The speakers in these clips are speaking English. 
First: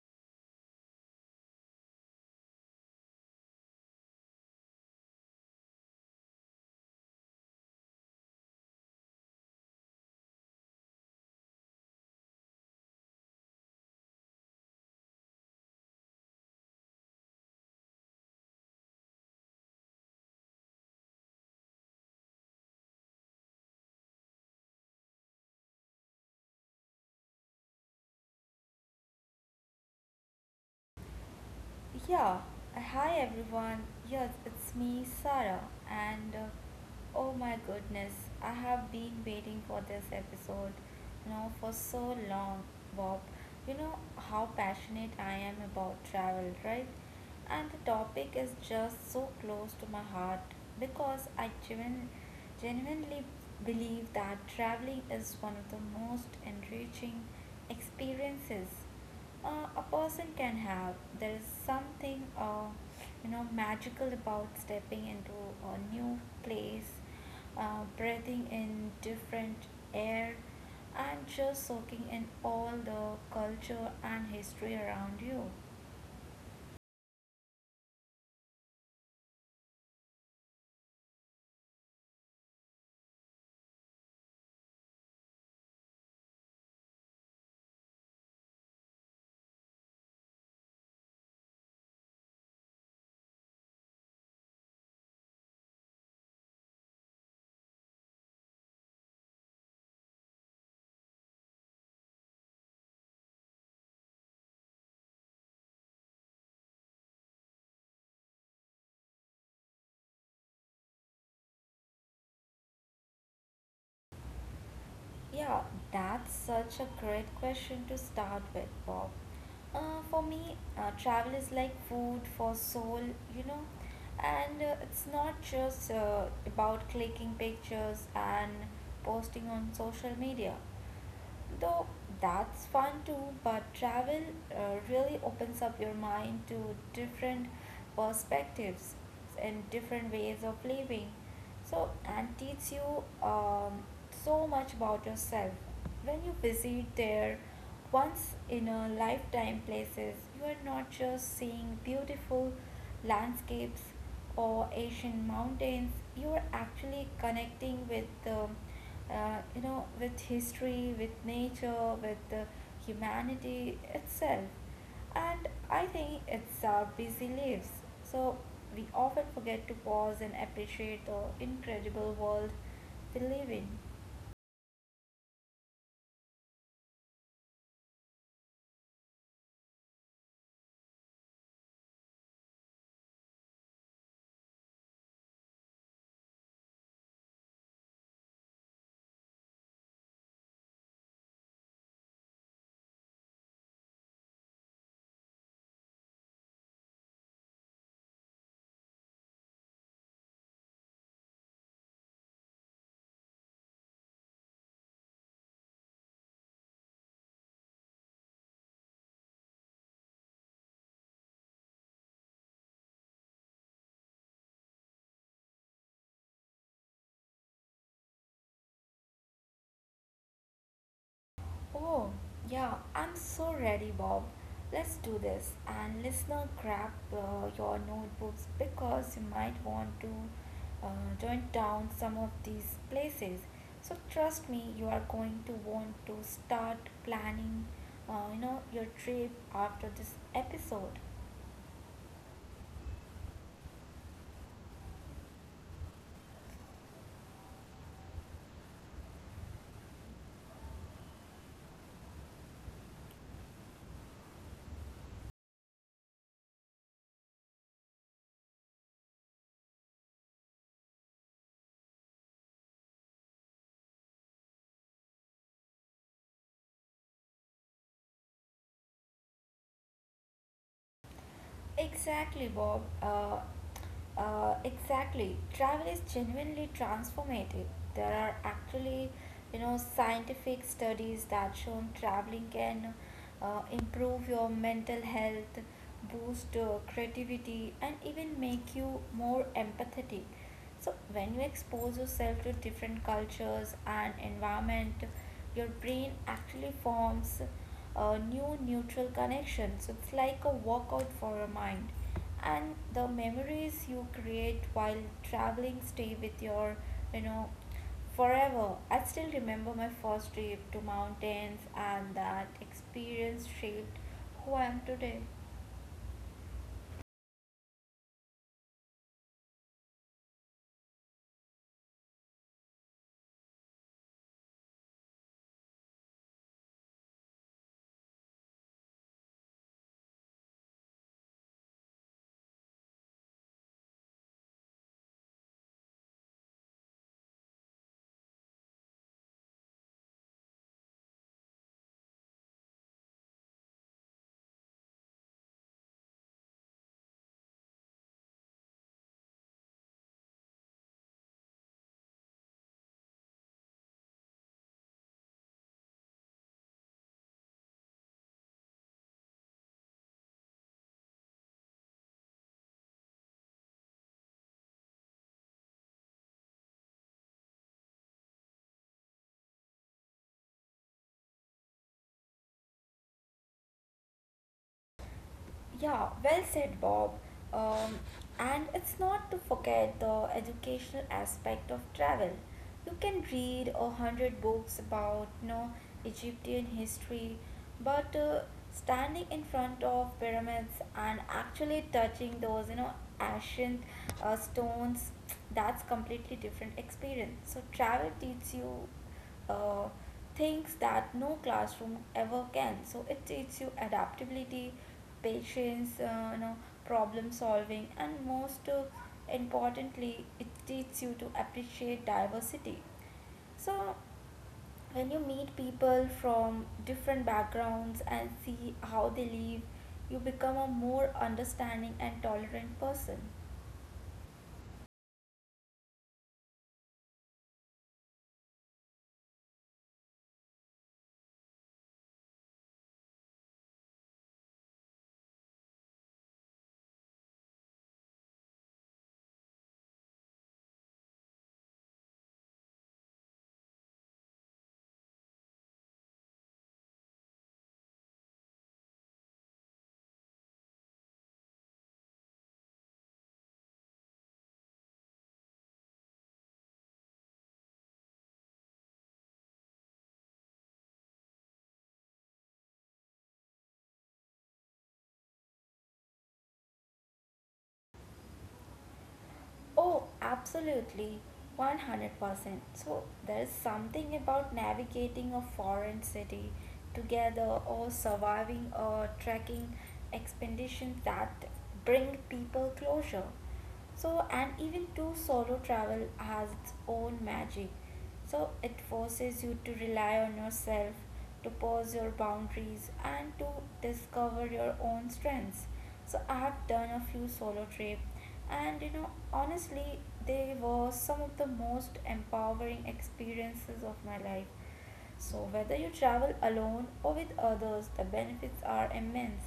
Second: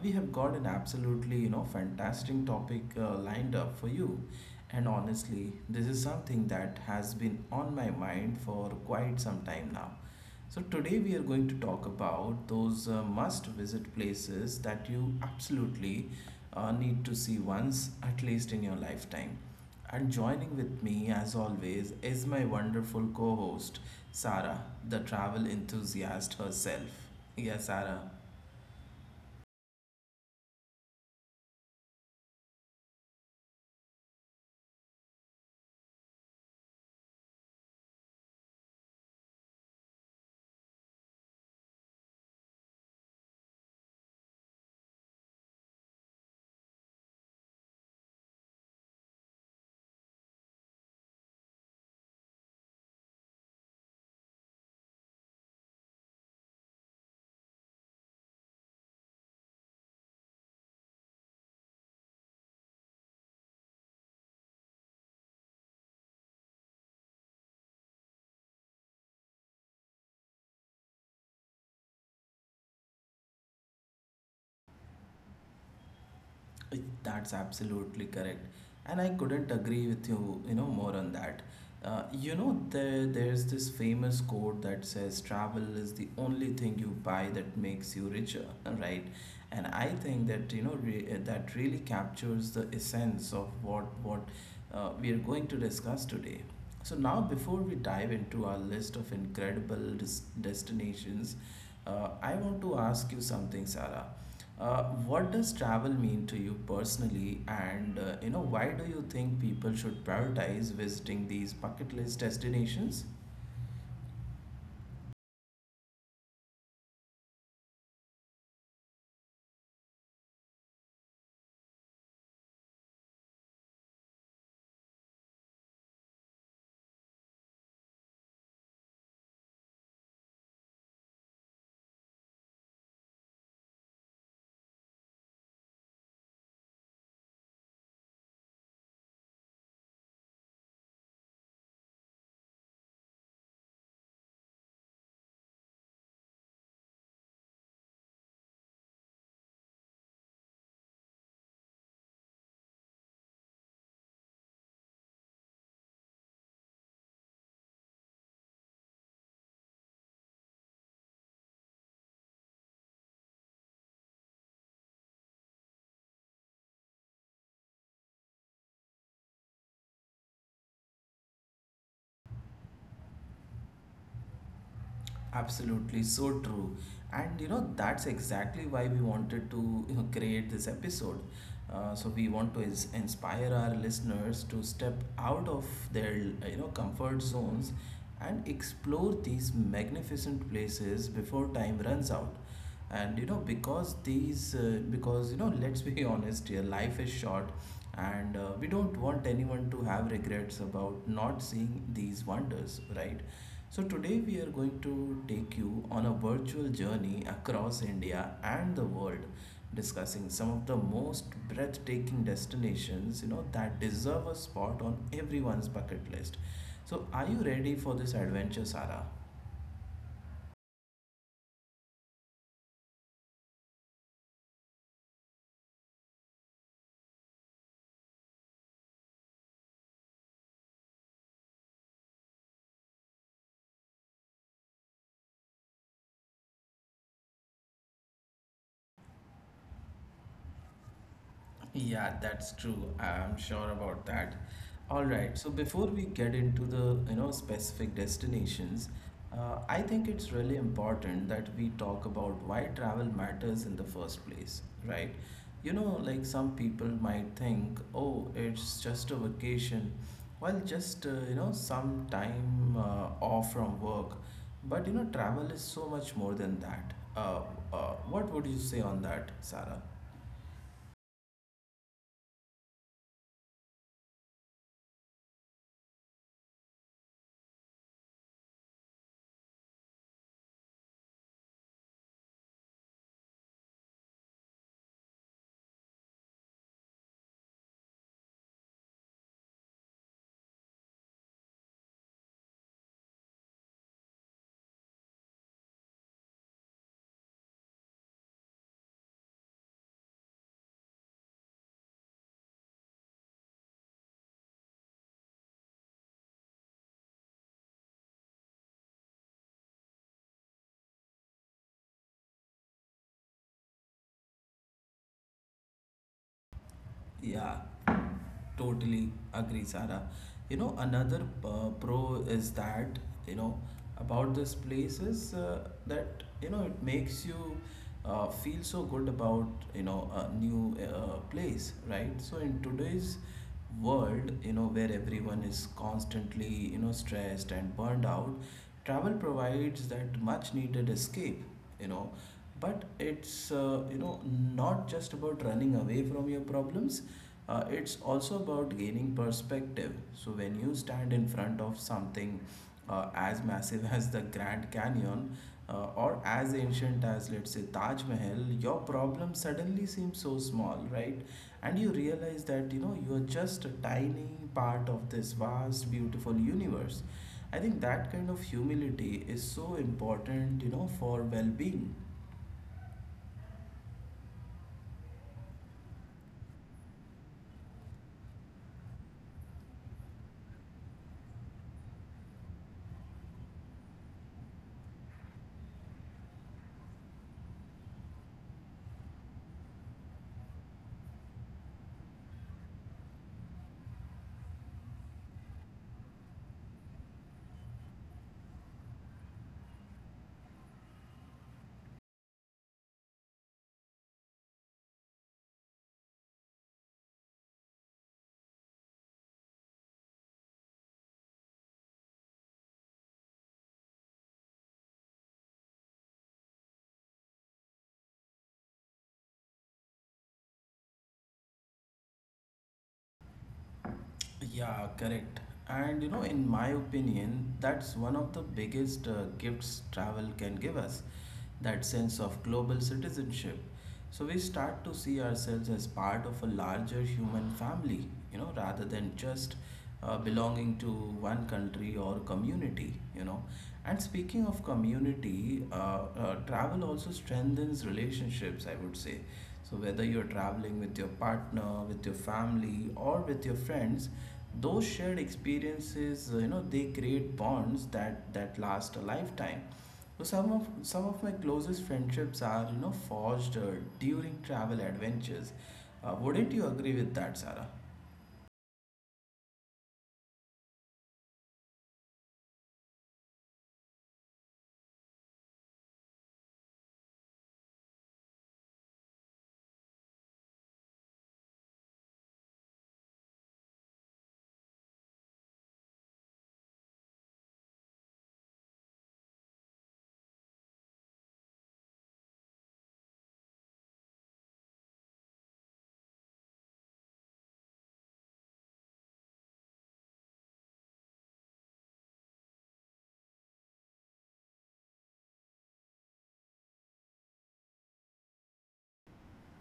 We have got an absolutely, fantastic topic lined up for you, and honestly, this is something that has been on my mind for quite some time now. So, today we are going to talk about those must visit places that you absolutely need to see once at least in your lifetime. And joining with me, as always, is my wonderful co host, Sarah, the travel enthusiast herself. Yeah, Sarah. Yeah, hi everyone. Yes, it's me, Sarah. And oh my goodness, I have been waiting for this episode, for so long, Bob. You know how passionate I am about travel, right? And the topic is just so close to my heart because I genuinely believe that traveling is one of the most enriching experiences a person can have. There is something, magical about stepping into a new place, breathing in different air, and just soaking in all the culture and history around you. Eh, That's absolutely correct, and I couldn't agree with you, more on that. There's this famous quote that says, "Travel is the only thing you buy that makes you richer," right? And I think that that really captures the essence of what we are going to discuss today. So now, before we dive into our list of incredible destinations, I want to ask you something, Sarah. Uh, what does travel mean to you personally, and why do you think people should prioritize visiting these bucket list destinations? Yeah, that's such a great question to start with, Bob. For me, travel is like food for soul, you know, and it's not just about clicking pictures and posting on social media. Though that's fun too, but travel really opens up your mind to different perspectives and different ways of living. So, and teach you so much about yourself. When you visit there, once in a lifetime places, you are not just seeing beautiful landscapes or Asian mountains, you are actually connecting with history, with nature, with the humanity itself. And I think it's our busy lives. So we often forget to pause and appreciate the incredible world we live in. Absolutely, so true. And you know, that's exactly why we wanted to, create this episode. So we want to is inspire our listeners to step out of their, comfort zones and explore these magnificent places before time runs out. And you know, because these, because you know, let's be honest here, life is short, and we don't want anyone to have regrets about not seeing these wonders, right? So, today we are going to take you on a virtual journey across India and the world, discussing some of the most breathtaking destinations you know that deserve a spot on everyone's bucket list. So, are you ready for this adventure, Sarah? Oh, yeah, I'm so ready, Bob. Let's do this. And listener, grab your notebooks because you might want to uh, jot down some of these places. So trust me, you are going to want to start planning, your trip after this episode. Yeah, that's true. I'm sure about that. All right, so before we get into the, specific destinations, I think it's really important that we talk about why travel matters in the first place, right? You know, like some people might think, oh, it's just a vacation. Well, just, some time off from work. But, you know, travel is so much more than that. What would you say on that, Sarah? Exactly, Bob. Exactly. Travel is genuinely transformative. There are actually, scientific studies that show traveling can improve your mental health, boost creativity, and even make you more empathetic. So when you expose yourself to different cultures and environment, your brain actually forms new neutral connections. So it's like a workout for your mind. And the memories you create while traveling stay with your, you know, forever. I still remember my first trip to mountains and that experience shaped who I am today. Yeah, totally agree, Sarah. You know, another pro is that, you know, about this place is that, you know, it makes you feel so good about, you know, a new place, right? So in today's world, you know, where everyone is constantly, stressed and burned out, travel provides that much needed escape, you know, but it's not just about running away from your problems. It's also about gaining perspective. So when you stand in front of something as massive as the Grand Canyon, or as ancient as, let's say, Taj Mahal, your problem suddenly seems so small, right? And you realize that, you know, you are just a tiny part of this vast beautiful universe. I think that kind of humility is so important, you know, for well-being. Yeah, well said, Bob. Um, and it's not to forget the educational aspect of travel. You can read 100 books about Egyptian history, but standing in front of pyramids and actually touching those ancient stones, that's completely different experience. So travel teaches you uh, things that no classroom ever can. So it teaches you adaptability, patience, problem solving, and most importantly, it teaches you to appreciate diversity. So when you meet people from different backgrounds and see how they live, you become a more understanding and tolerant person. Yeah, correct. And you know, in my opinion, that's one of the biggest gifts travel can give us, that sense of global citizenship. So we start to see ourselves as part of a larger human family, you know, rather than just belonging to one country or community, you know. And speaking of community, travel also strengthens relationships, I would say. So whether you're traveling with your partner, with your family, or with your friends, those shared experiences, they create bonds that last a lifetime. So some of my closest friendships are, you know, forged during travel adventures. Wouldn't you agree with that, Sarah? Oh, absolutely, 100%. So, there is something about navigating a foreign city together or surviving a trekking expedition that bring people closure. So, and even too, solo travel has its own magic. So, it forces you to rely on yourself, to pause your boundaries, and to discover your own strengths. So, I have done a few solo trips, and you know, honestly, they were some of the most empowering experiences of my life. So, whether you travel alone or with others, the benefits are immense.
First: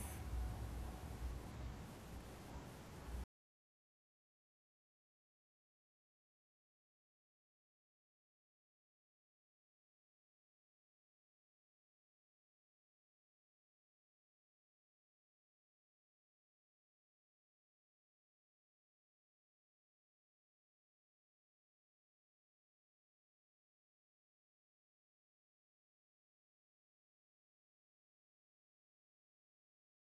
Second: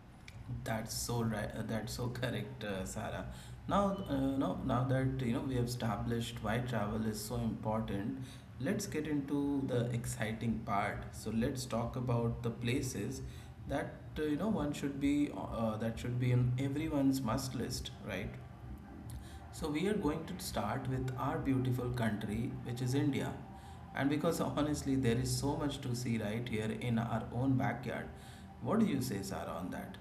That's so right. That's so correct, Sarah. Now, now that you know we have established why travel is so important, let's get into the exciting part. So let's talk about the places that you know one should be that should be in everyone's must list, right? So, we are going to start with our beautiful country, which is India. And because honestly, there is so much to see right here in our own backyard. What do you say, Sarah, on that?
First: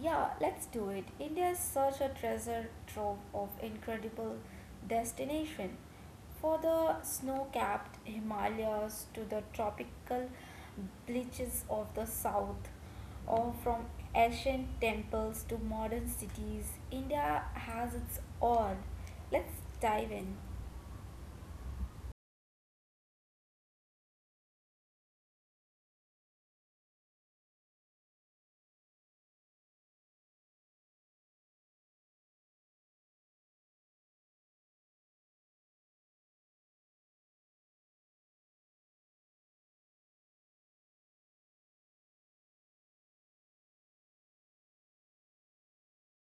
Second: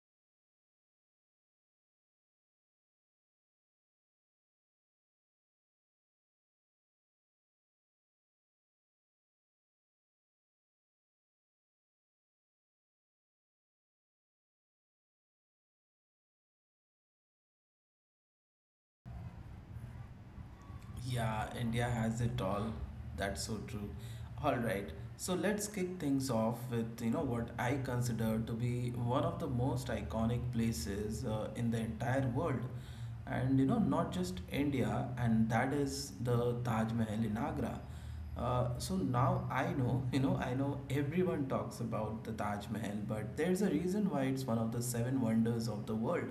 Yeah, let's do it. India is such a treasure trove of incredible destination. For the snow-capped Himalayas to the tropical beaches of the south, or from ancient temples to modern cities, India has its all. Let's dive in. Yeah, India has it all. That's so true. All right. So let's kick things off with, you know, what I consider to be one of the most iconic places in the entire world. And, you know, not just India, and that is the Taj Mahal in Agra. So now I know, you know, I know everyone talks about the Taj Mahal, but there's a reason why it's one of the seven wonders of the world.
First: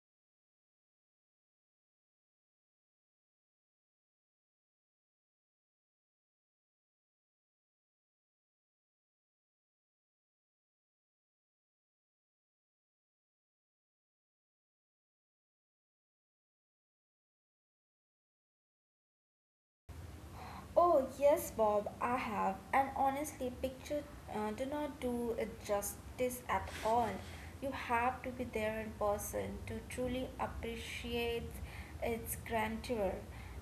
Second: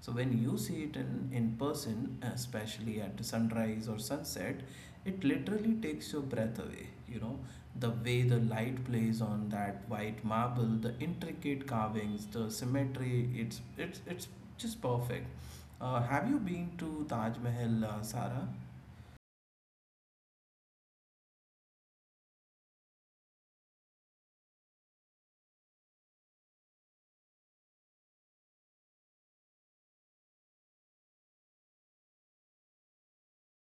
So when you see it in person, especially at sunrise or sunset, it literally takes your breath away. You know, the way the light plays on that white marble, the intricate carvings, the symmetry, it's just perfect. Have you been to Taj Mahal, Sarah? Oh, yes, Bob, I have. And honestly, picture do not do it justice at all. You have to be there in person to truly appreciate its grandeur.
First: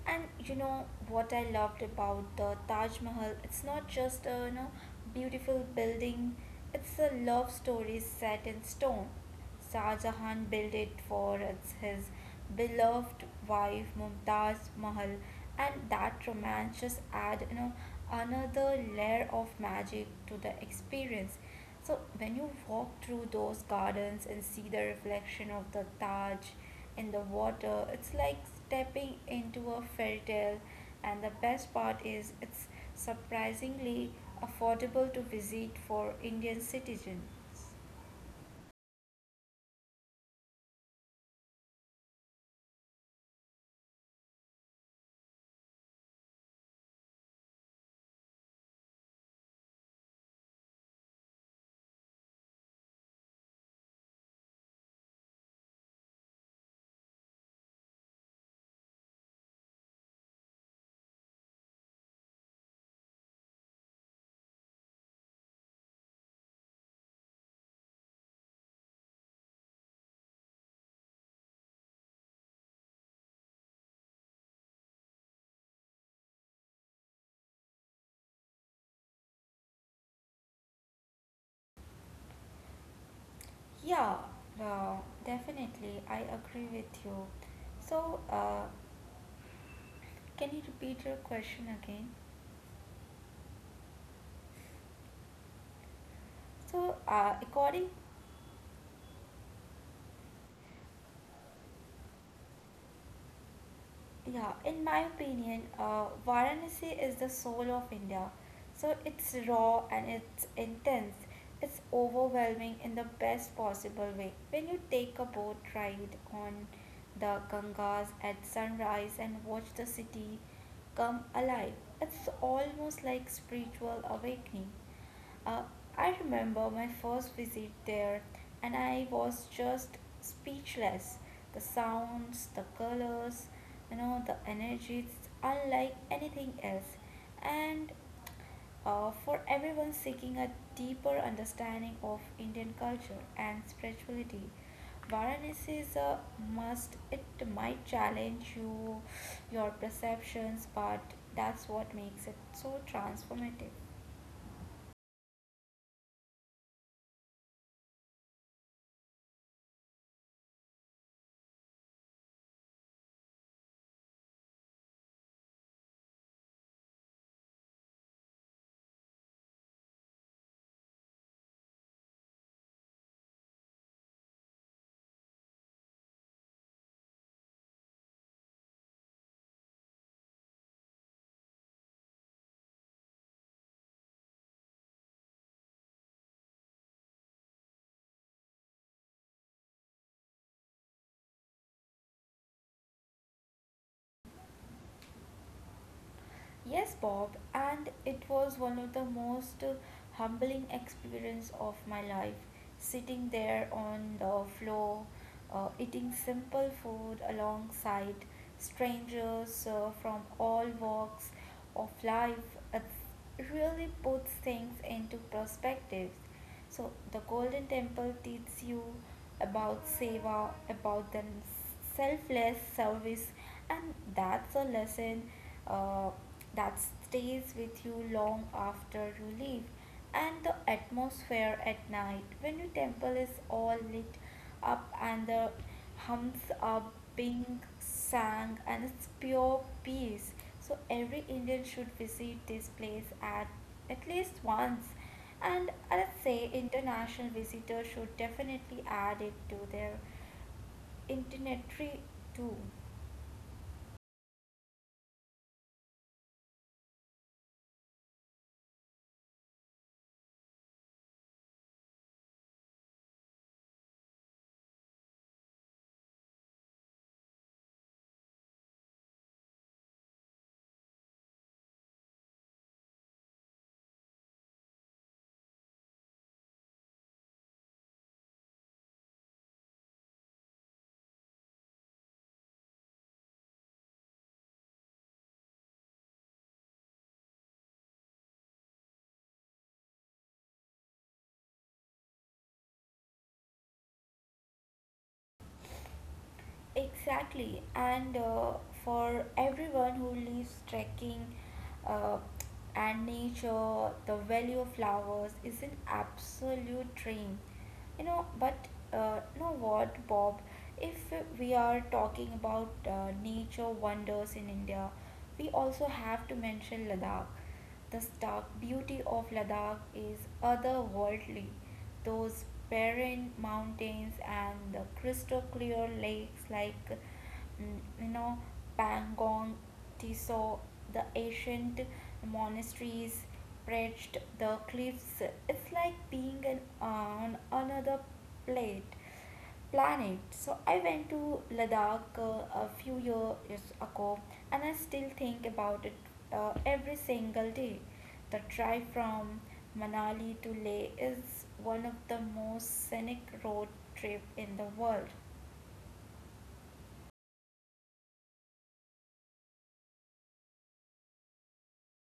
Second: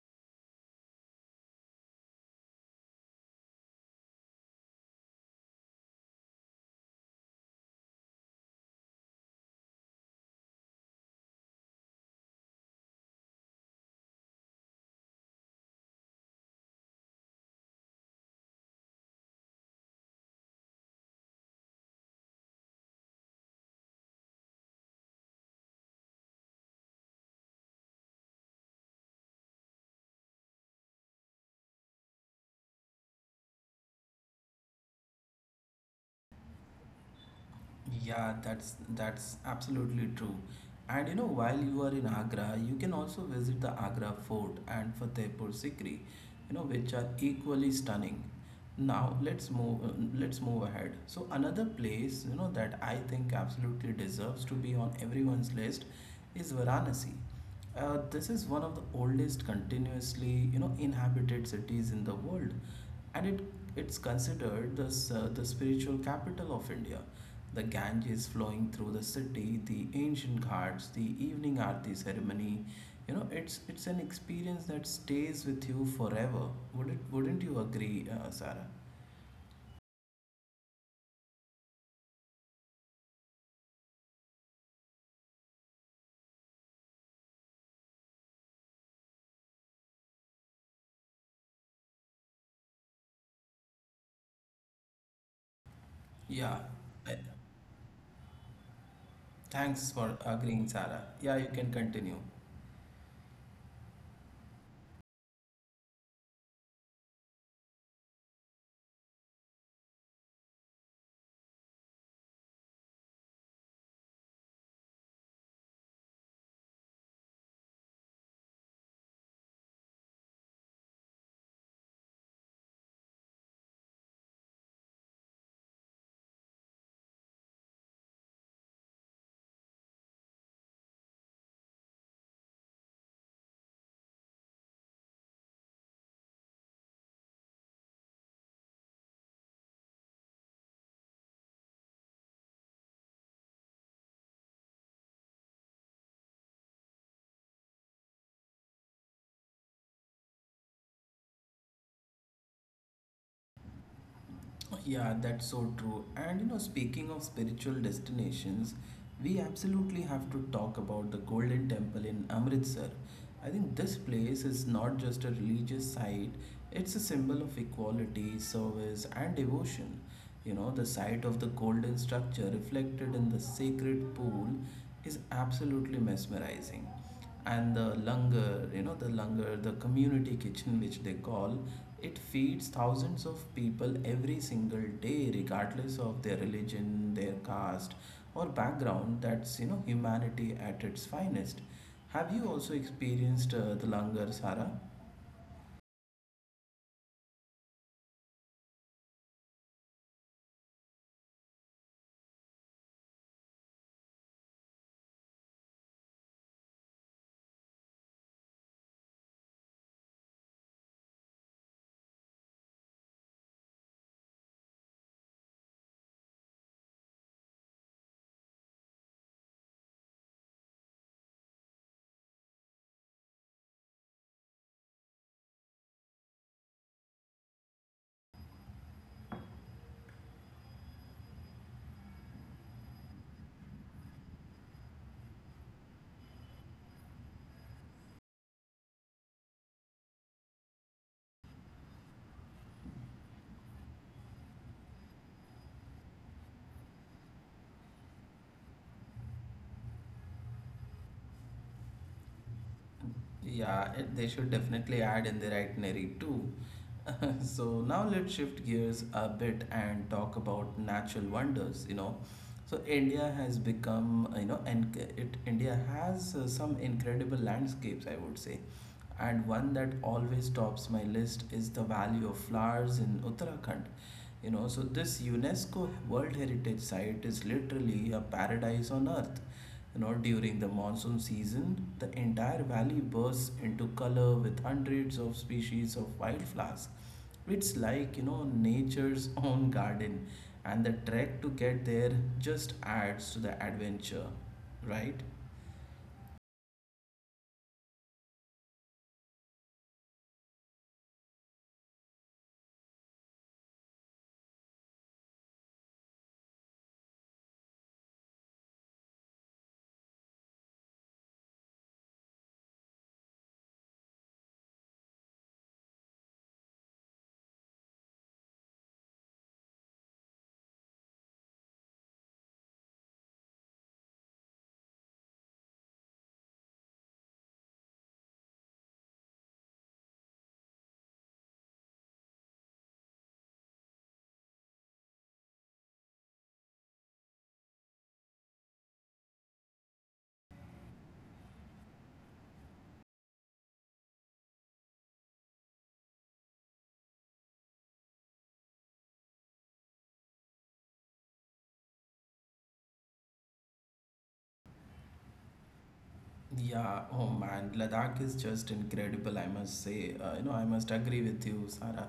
And you know what I loved about the Taj Mahal? It's not just a beautiful building. It's a love story set in stone. Shah Jahan built it for his beloved wife Mumtaz Mahal, and that romance just add another layer of magic to the experience. So when you walk through those gardens and see the reflection of the Taj in the water, it's like stepping into a fairy tale. And the best part is it's surprisingly affordable to visit for Indian citizens. Yeah, that's absolutely true. And you know, while you are in Agra, you can also visit the Agra Fort and Fatehpur Sikri, you know, which are equally stunning. Now let's move ahead. So another place, you know, that I think absolutely deserves to be on everyone's list is Varanasi. This is one of the oldest continuously, you know, inhabited cities in the world, and it's considered the spiritual capital of India. The Ganges flowing through the city, the ancient ghats, the evening aarti ceremony. You know, it's an experience that stays with you forever. Wouldn't you agree, Sarah? Yeah, no, definitely. I agree with you. So, can you repeat your question again? Yeah. So, Uh, Thanks for agreeing, Sarah. Yeah, you can continue. yeah, in my opinion, Varanasi is the soul of India. So, it's raw and it's intense. It's overwhelming in the best possible way. When you take a boat ride on the Gangas at sunrise and watch the city come alive, it's almost like spiritual awakening. Uh, I remember my first visit there and I was just speechless. The sounds, the colors, the energy, it's unlike anything else. And for everyone seeking a deeper understanding of Indian culture and spirituality, Varanasi is a must. It might challenge you, your perceptions, but that's what makes it so transformative. Yeah, that's so true. And you know, speaking of spiritual destinations, we absolutely have to talk about the Golden Temple in Amritsar. I think this place is not just a religious site, it's a symbol of equality, service, and devotion. You know, the sight of the golden structure reflected in the sacred pool is absolutely mesmerizing, and the langar, the community kitchen, which they call, it feeds thousands of people every single day, regardless of their religion, their caste or background. That's, you know, humanity at its finest. Have you also experienced the langar, Sara? Yes, Bob, and it was one of the most humbling experience of my life. Sitting there on the floor, eating simple food alongside strangers from all walks of life, it really puts things into perspective. So the Golden Temple teaches you about seva, about the selfless service, and that's a lesson uh, that stays with you long after you leave. And the atmosphere at night, when your temple is all lit up and the hums are being sang and it's pure peace. So every Indian should visit this place at least once. And I'd say international visitors should definitely add it to their itinerary too. Yeah, they should definitely add in their itinerary too. So now let's shift gears a bit and talk about natural wonders. You know, so India has become you know, and it India has some incredible landscapes, I would say. And one that always tops my list is the Valley of Flowers in Uttarakhand. You know, so this UNESCO World Heritage Site is literally a paradise on earth. You know, during the monsoon season, the entire valley bursts into color with hundreds of species of wildflowers. It's like, you know, nature's own garden, and the trek to get there just adds to the adventure, right? Exactly, and for everyone who lives trekking uh, and nature, the value of flowers is an absolute dream. You know, but you know what, Bob? If we are talking about nature wonders in India, we also have to mention Ladakh. The stark beauty of Ladakh is otherworldly. Those barren mountains and the crystal clear lakes like Pangong Tiso, the ancient monasteries perched the cliffs. It's like being on another plate planet. So I went to Ladakh a few years ago and I still think about it every single day. The drive from Manali to Leh is one of the most scenic road trip in the world. Yeah, oh man, Ladakh is just incredible, I must say. You know, I must agree with you, Sara.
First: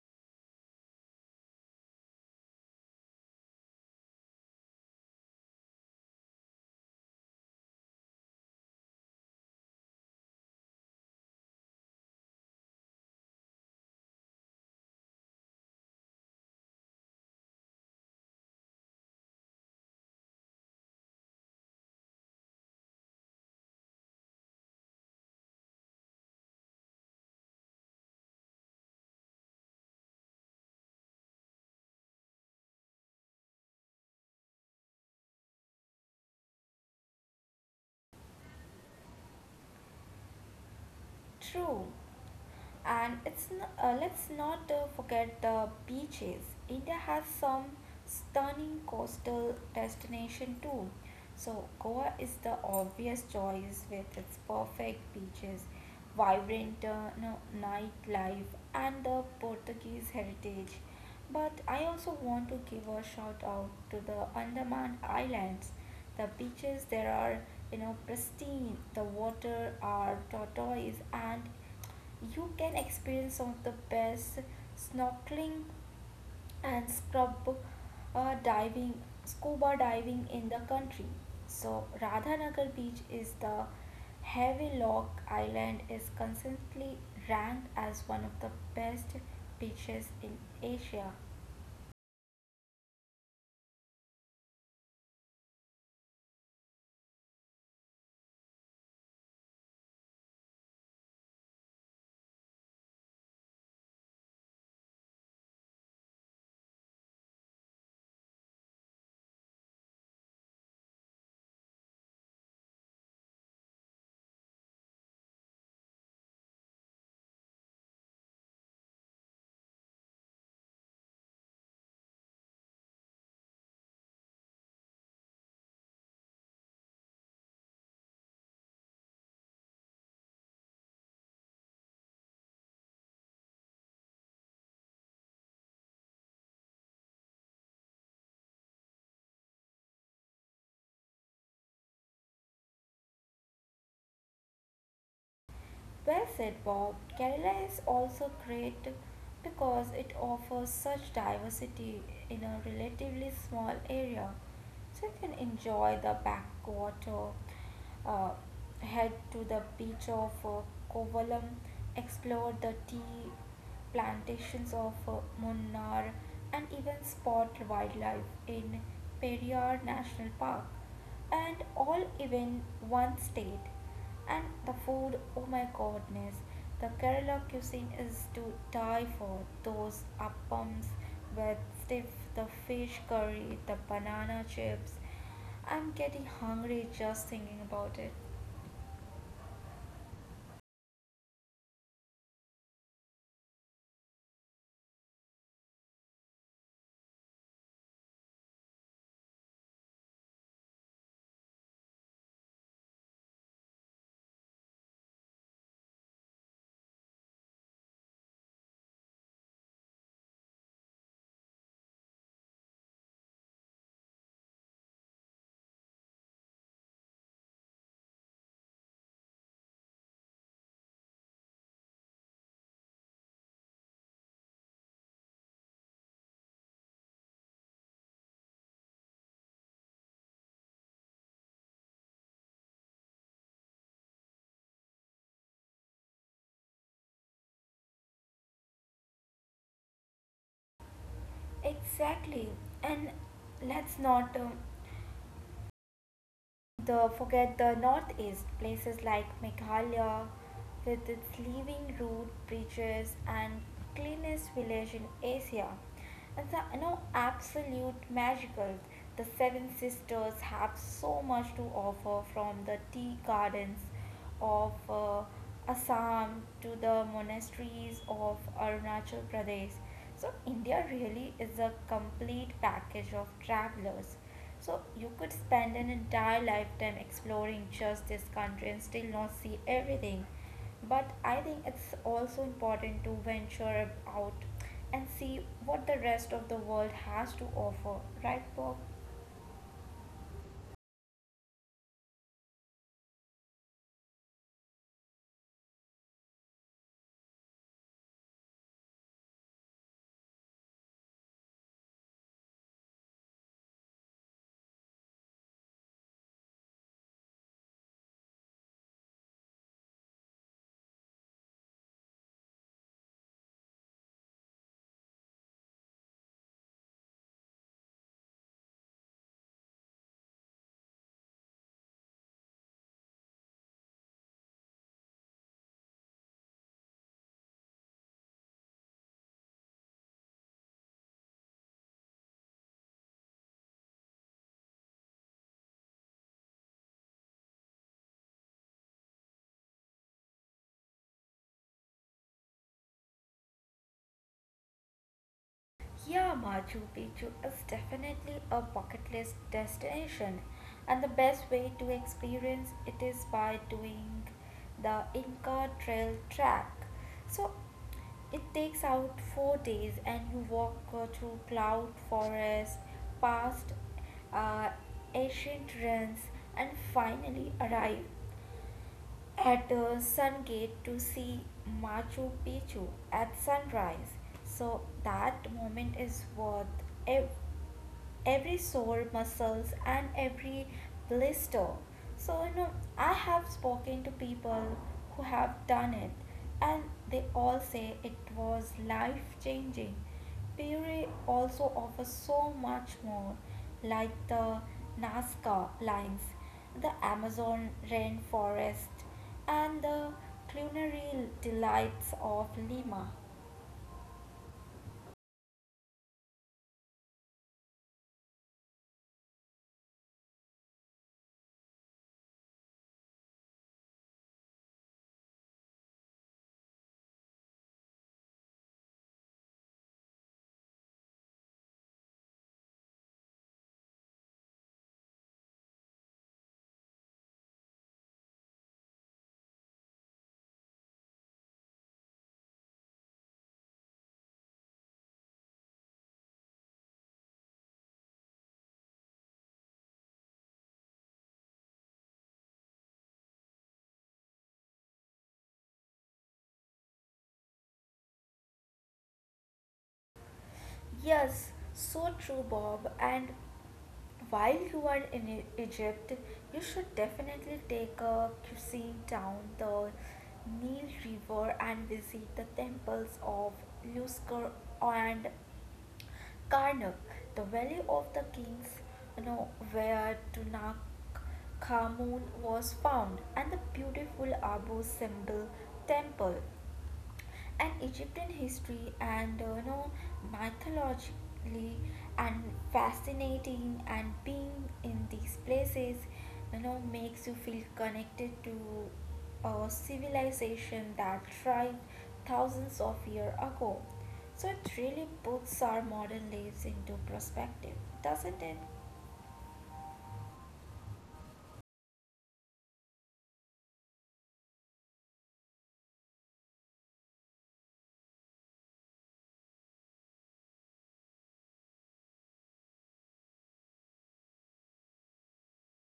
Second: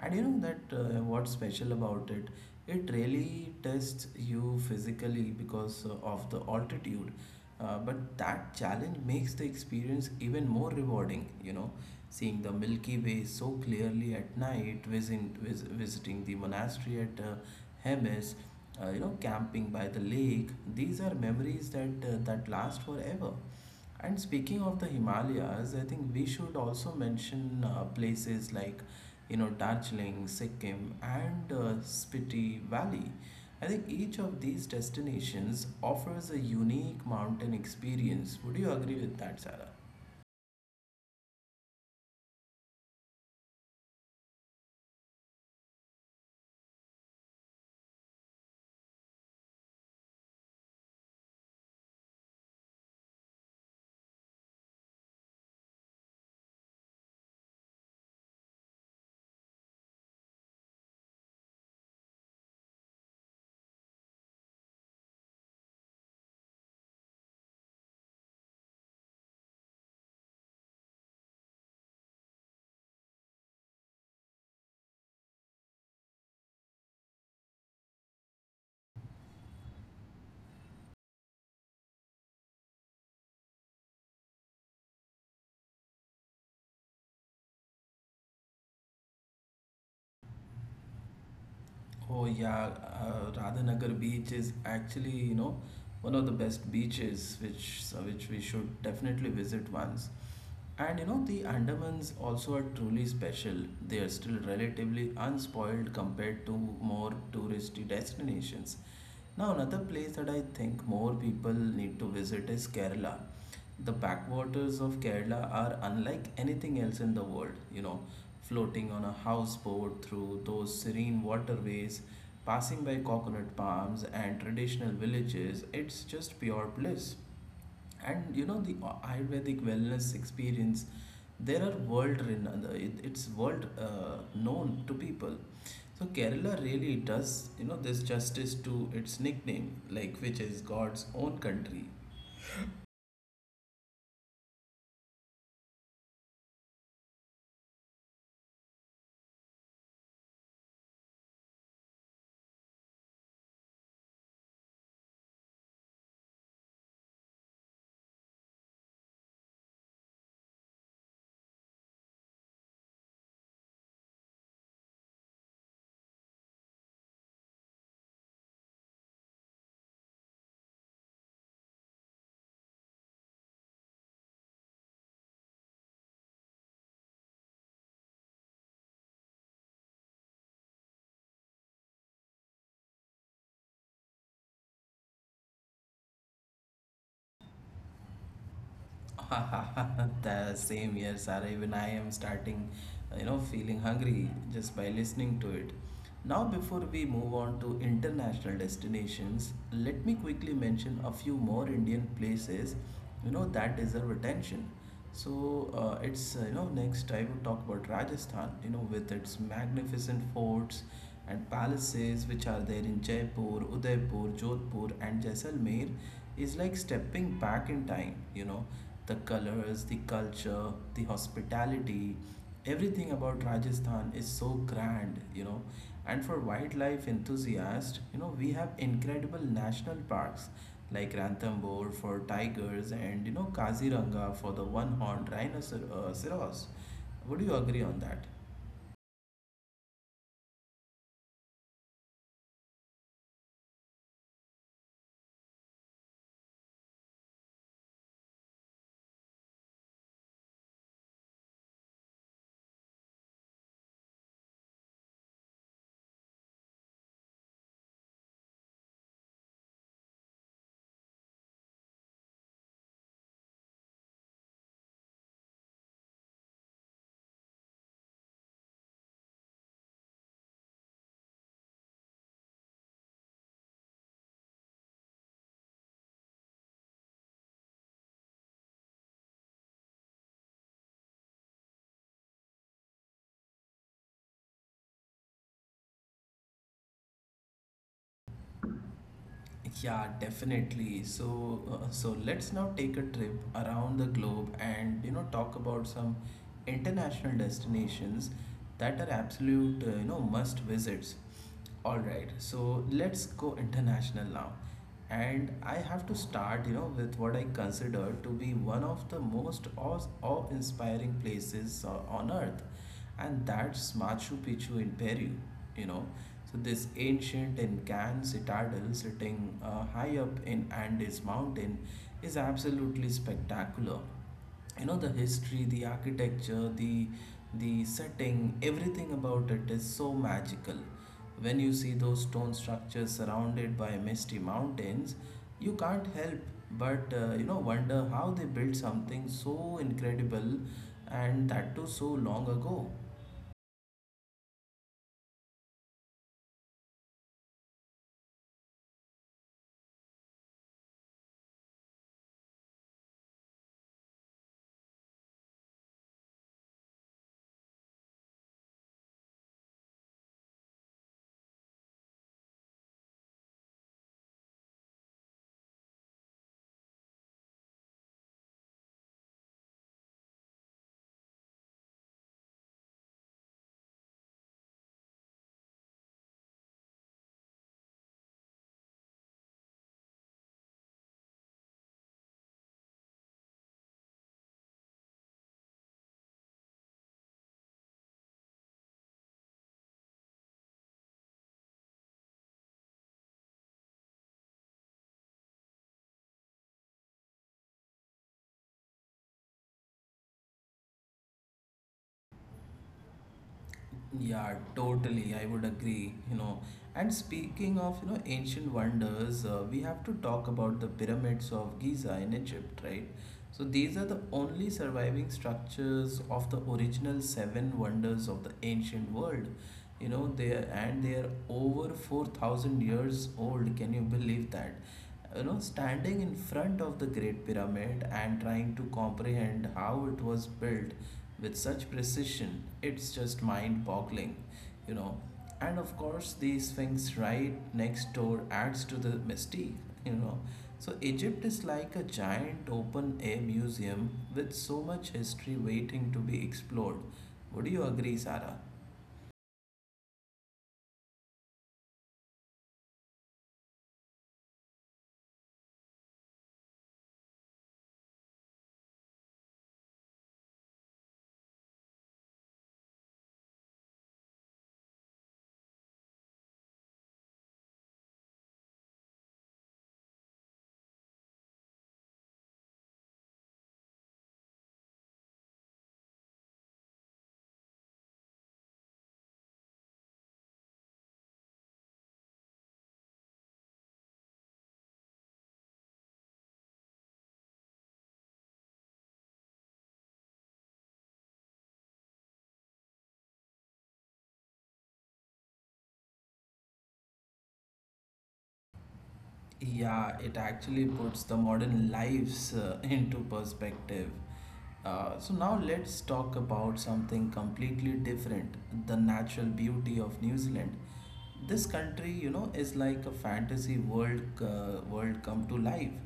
And you know that what's special about it? It really tests you physically because of the altitude. But that challenge makes the experience even more rewarding, you know, seeing the Milky Way so clearly at night, visiting the monastery at Hemes, you know, camping by the lake. These are memories that last forever. And speaking of the Himalayas, I think we should also mention places like, you know, Darjeeling, Sikkim, and Spiti Valley. I think each of these destinations offers a unique mountain experience. Would you agree with that, Sarah? True. And let's not forget the beaches. India has some stunning coastal destination too. So Goa is the obvious choice with its perfect beaches, vibrant no, nightlife, and the Portuguese heritage. But I also want to give a shout out to the Andaman Islands. The beaches there are, pristine. The water are turquoise and you can experience some of the best snorkeling and uh, diving, scuba diving in the country. So, Radhanagar beach is the Havelock Island is consistently ranked as one of the best beaches in Asia. Oh yeah, Radhanagar beach is actually, you know, one of the best beaches which we should definitely visit once. And you know, the Andamans also are truly special. They are still relatively unspoiled compared to more touristy destinations. Now, another place that I think more people need to visit is Kerala. The backwaters of Kerala are unlike anything else in the world. You know, floating on a houseboat through those serene waterways, passing by coconut palms and traditional villages, it's just pure bliss. And you know, the ayurvedic wellness experience there are world renowned. It's world known to people. So Kerala really does, you know, this justice to its nickname, like, which is God's own country. Well said, Bob. Kerala is also great because it offers such diversity in a relatively small area. So you can enjoy the backwater, uh, head to the beach of Kovalam, explore the tea plantations of Munnar, and even spot wildlife in Periyar National Park and all, even one state. And the food, oh my goodness, the Kerala cuisine is to die for. Those appams with stiff the fish curry, the banana chips, I'm getting hungry just thinking about it. The same here, Sara. Even I am starting, you know, feeling hungry just by listening to it. Now, before we move on to international destinations, let me quickly mention a few more Indian places, you know, that deserve attention. So it's you know, next I would talk about Rajasthan. You know, with its magnificent forts and palaces which are there in Jaipur, Udaipur, Jodhpur, and Jaisalmer, is like stepping back in time. The colors, the culture, the hospitality, everything about Rajasthan is so grand. And for wildlife enthusiasts, we have incredible national parks like Ranthambore for tigers and Kaziranga for the one-horned rhinoceros. Would you agree on that? Exactly, and let's not the forget the northeast places like Meghalaya with its living root bridges and cleanest village in Asia. It's absolute magical. The Seven Sisters have so much to offer from the tea gardens of Assam to the monasteries of Arunachal Pradesh. So, India really is a complete package of travelers. So, you could spend an entire lifetime exploring just this country and still not see everything. But I think it's also important to venture out and see what the rest of the world has to offer, right, Bob? Yeah, definitely. So let's now take a trip around the globe and talk about some international destinations that are absolute must visits. All right. So let's go international now. And I have to start, you know, with what I consider to be one of the most awe-inspiring places on earth. And that's Machu Picchu in Peru, you know. So, this ancient Incan citadel sitting high up in Andes Mountain is absolutely spectacular. You know, the history, the architecture, the setting, everything about it is so magical. When you see those stone structures surrounded by misty mountains, you can't help but wonder how they built something so incredible and that too so long ago. Yeah, Machu Picchu is definitely a bucket list destination, and the best way to experience it is by doing the Inca Trail track. So it takes out 4 days, and you walk through cloud forest, past uh, ancient ruins, and finally arrive at Sun Gate to see Machu Picchu at sunrise. So that moment is worth every every sore muscles and every blister. So, you know, I have spoken to people who have done it and they all say it was life changing. Puree also offers so much more, like the Nazca Lines, the Amazon rainforest, and the culinary delights of Lima. Yeah, totally. I would agree, you know. And speaking of, you know, ancient wonders, we have to talk about the pyramids of Giza in Egypt, right? So these are the only surviving structures of the original seven wonders of the ancient world. You know, they are over 4,000 years old. Can you believe that? You know, standing in front of the Great Pyramid and trying to comprehend how it was built with such precision. It's just mind boggling, you know. And of course, the Sphinx right next door adds to the mystique, you know. So, Egypt is like a giant open air museum with so much history waiting to be explored. Would you agree, Sarah? Yes, so true, Bob. And while you are in Egypt, you should definitely take a cruising down the Nile River and visit the temples of Luxor and Karnak, the Valley of the Kings, where Tutankhamun was found, and the beautiful Abu Simbel Temple and Egyptian history and mythologically and fascinating, and being in these places makes you feel connected to a civilization that thrived thousands of years ago. So it really puts our modern lives into perspective, doesn't it? Yeah, it actually puts the modern lives into perspective. So now let's talk about something completely different, the natural beauty of New Zealand. This country, you know, is like a fantasy world world come to life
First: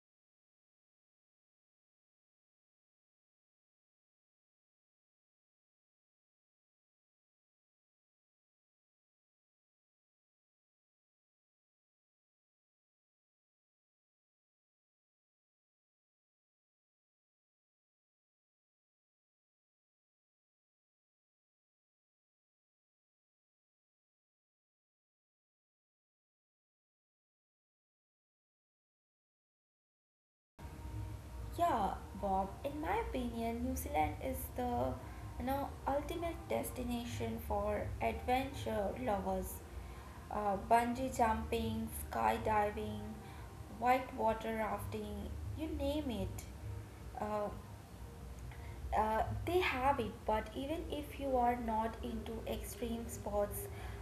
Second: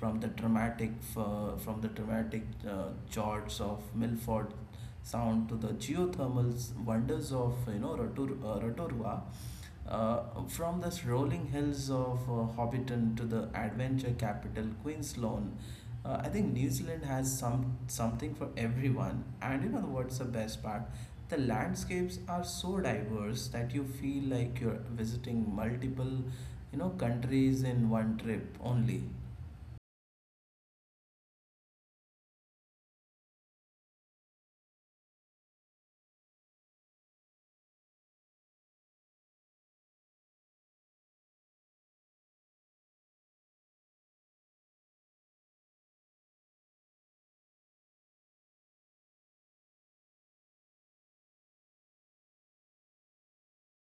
from the dramatic from the dramatic jorts of Milford Sound to the wonders of, you know, Rotorua. From the rolling hills of Hobbiton to the adventure capital Queenstown, I think New Zealand has something for everyone. And you know what's the best part? The landscapes are so diverse that you feel like you're visiting multiple, you know, countries in one trip only. Yeah, Bob, in my opinion, New Zealand is the ultimate destination for adventure lovers. Bungee jumping, skydiving, whitewater rafting, you name it. Uh, they have it, but even if you are not into extreme sports,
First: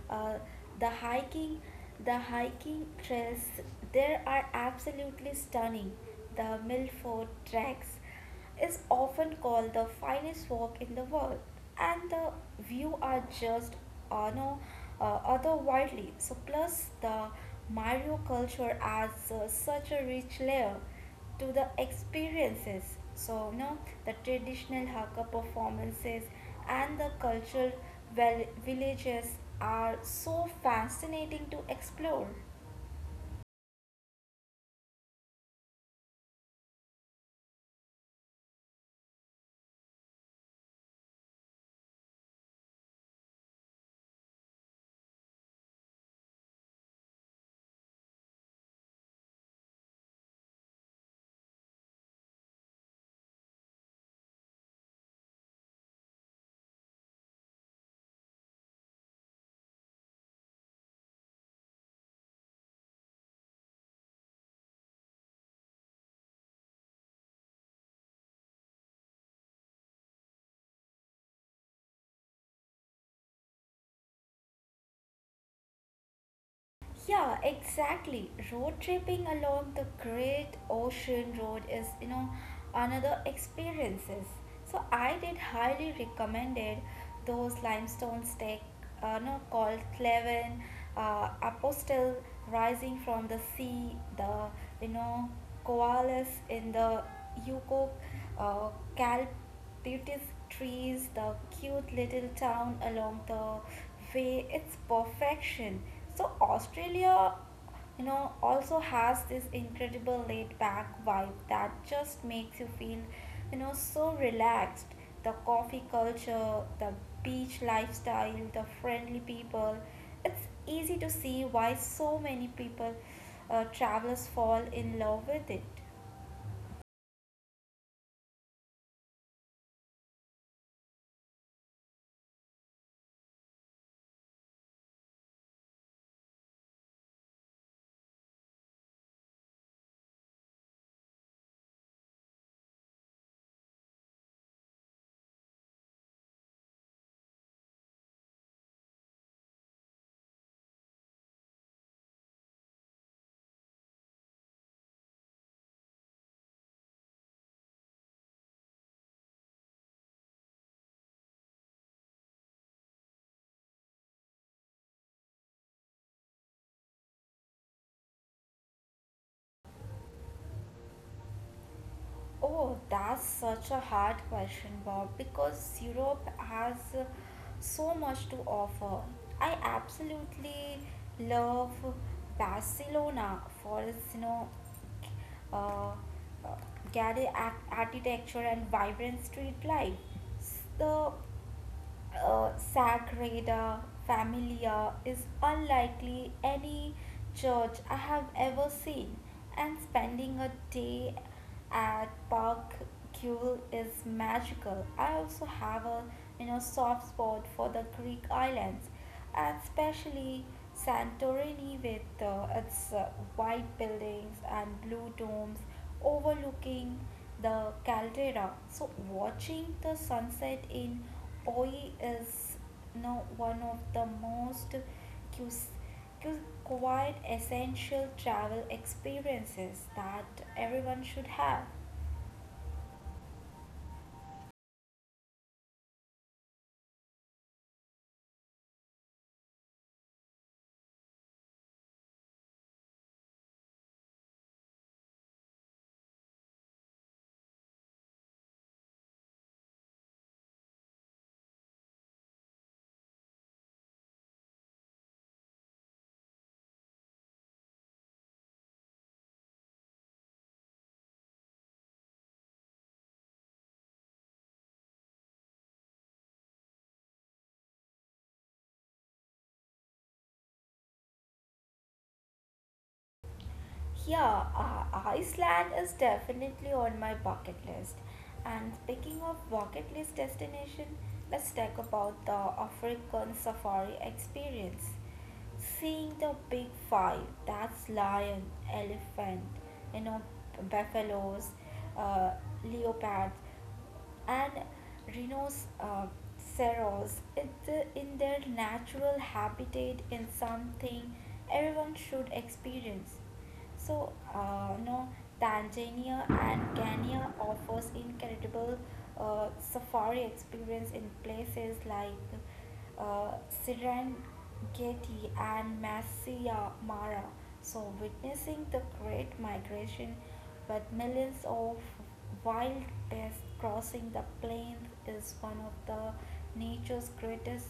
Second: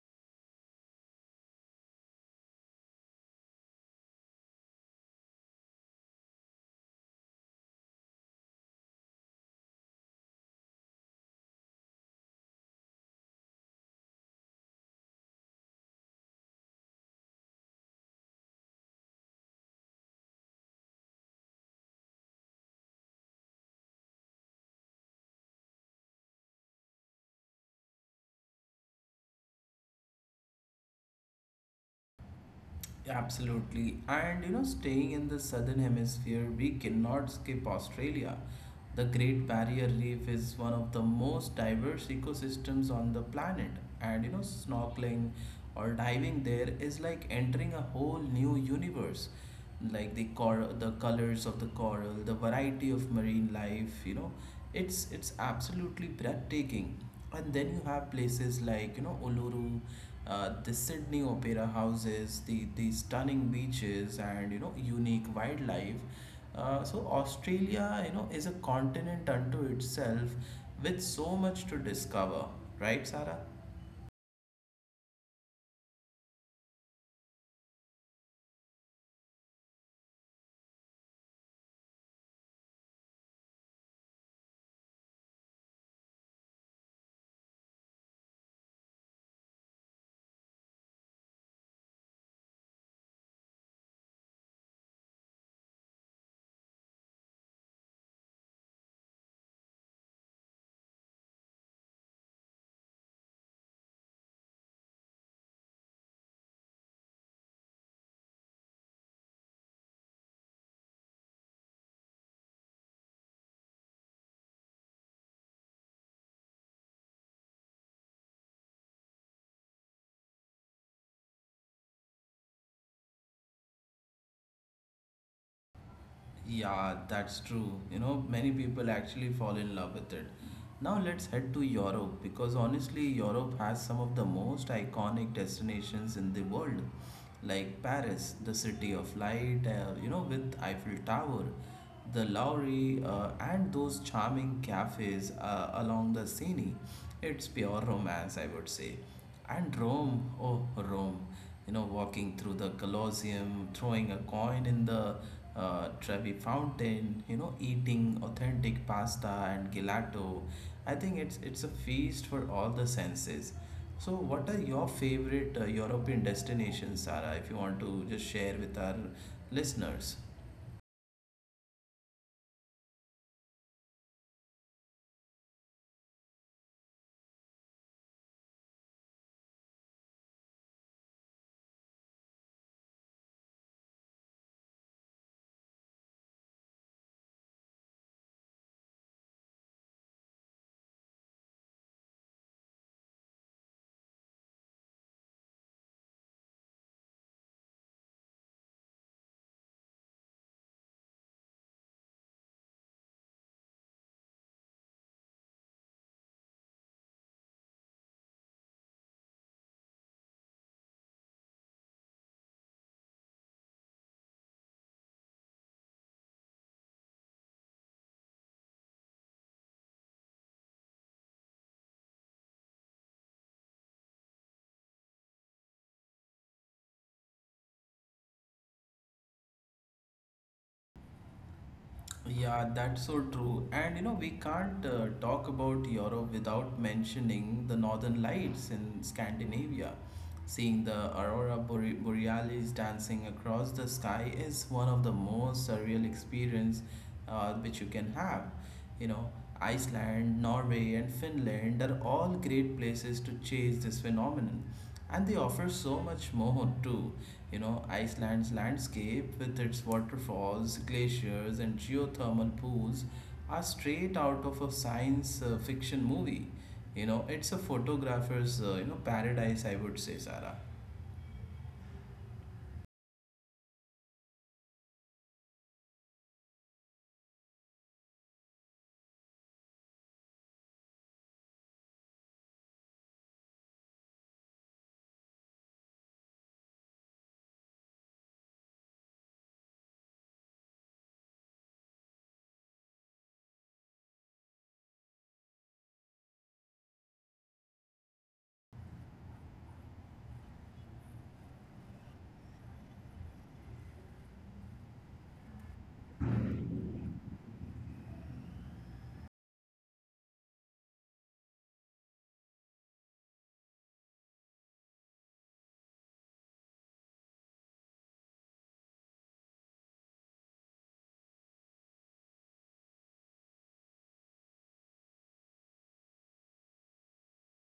uh, the hiking the hiking trails there are absolutely stunning. The Milford Tracks is often called the finest walk in the world, and the view are just no other wildly. So plus the Mario culture adds such a rich layer to the experiences. So, you know, the traditional Hakka performances and the cultural villages are so fascinating to explore. Absolutely. And you know, staying in the southern hemisphere, we cannot skip Australia. The Great Barrier Reef is one of the most diverse ecosystems on the planet, and you know, snorkeling or diving there is like entering a whole new universe. Like the colors of the coral, the variety of marine life, you know, it's absolutely breathtaking. And then you have places like Uluru, the Sydney Opera houses, the stunning beaches, and unique wildlife, so Australia, you know, is a continent unto itself with so much to discover, right, Sarah? Yeah, exactly. Road tripping along the Great Ocean Road is, you know, another experiences. So I did highly recommended those limestone stack, no, called Cleven, Apostle rising from the sea, the you know koalas in the Yukon, uh, Calp beautiful trees, the cute little town along the way. It's perfection. So, Australia, you know, also has this incredible laid back vibe that just makes you feel, you know, so relaxed. The coffee culture, the beach lifestyle, the friendly people. It's easy to see why so many people, travelers fall in love with it. Yeah, that's true. You know, many people actually fall in love with it. Now let's head to Europe because honestly, Europe has some of the most iconic destinations in the world, like Paris, the city of light, you know, with Eiffel Tower, the Lowry, and those charming cafes along the Seine. It's pure romance, I would say. And Rome, oh, Rome, you know, walking through the Colosseum, throwing a coin in the Trevi fountain, you know, eating authentic pasta and gelato. I think it's a feast for all the senses. So, what are your favorite European destinations, Sarah, if you want to just share with our listeners? Oh, that's such a hard question, Bob, because Europe has so much to offer. I absolutely love Barcelona for its, you know, uh, uh, garish architecture and vibrant street life. The Sagrada Familia is unlikely any church I have ever seen, and spending a day at Park Gule is magical. I also have a soft spot for the Greek islands, and especially Santorini with its white buildings and blue domes overlooking the caldera. So watching the sunset in Oi is now one of the most quite essential travel experiences that everyone should have. Yeah, that's so true. And you know, we can't talk about Europe without mentioning the northern lights in Scandinavia. Seeing the aurora borealis dancing across the sky is one of the most surreal experience which you can have. You know, Iceland, Norway, and Finland are all great places to chase this phenomenon. And they offer so much more too. You know, Iceland's landscape with its waterfalls, glaciers, and geothermal pools are straight out of a science fiction movie. You know, it's a photographer's paradise, I would say, Sarah. Iceland is definitely on my bucket list. And speaking of bucket list destination, let's talk about the African safari experience. Seeing the big five, that's lion, elephant, you know, buffaloes, uh, leopards, and rhinos, ceros, it, in their natural habitat is something everyone should experience. So, you know, Tanzania and Kenya offers incredible safari experience in places like uh, Serengeti and Masai Mara. So, witnessing the Great Migration with millions of wild beasts crossing the plains is one of the nature's greatest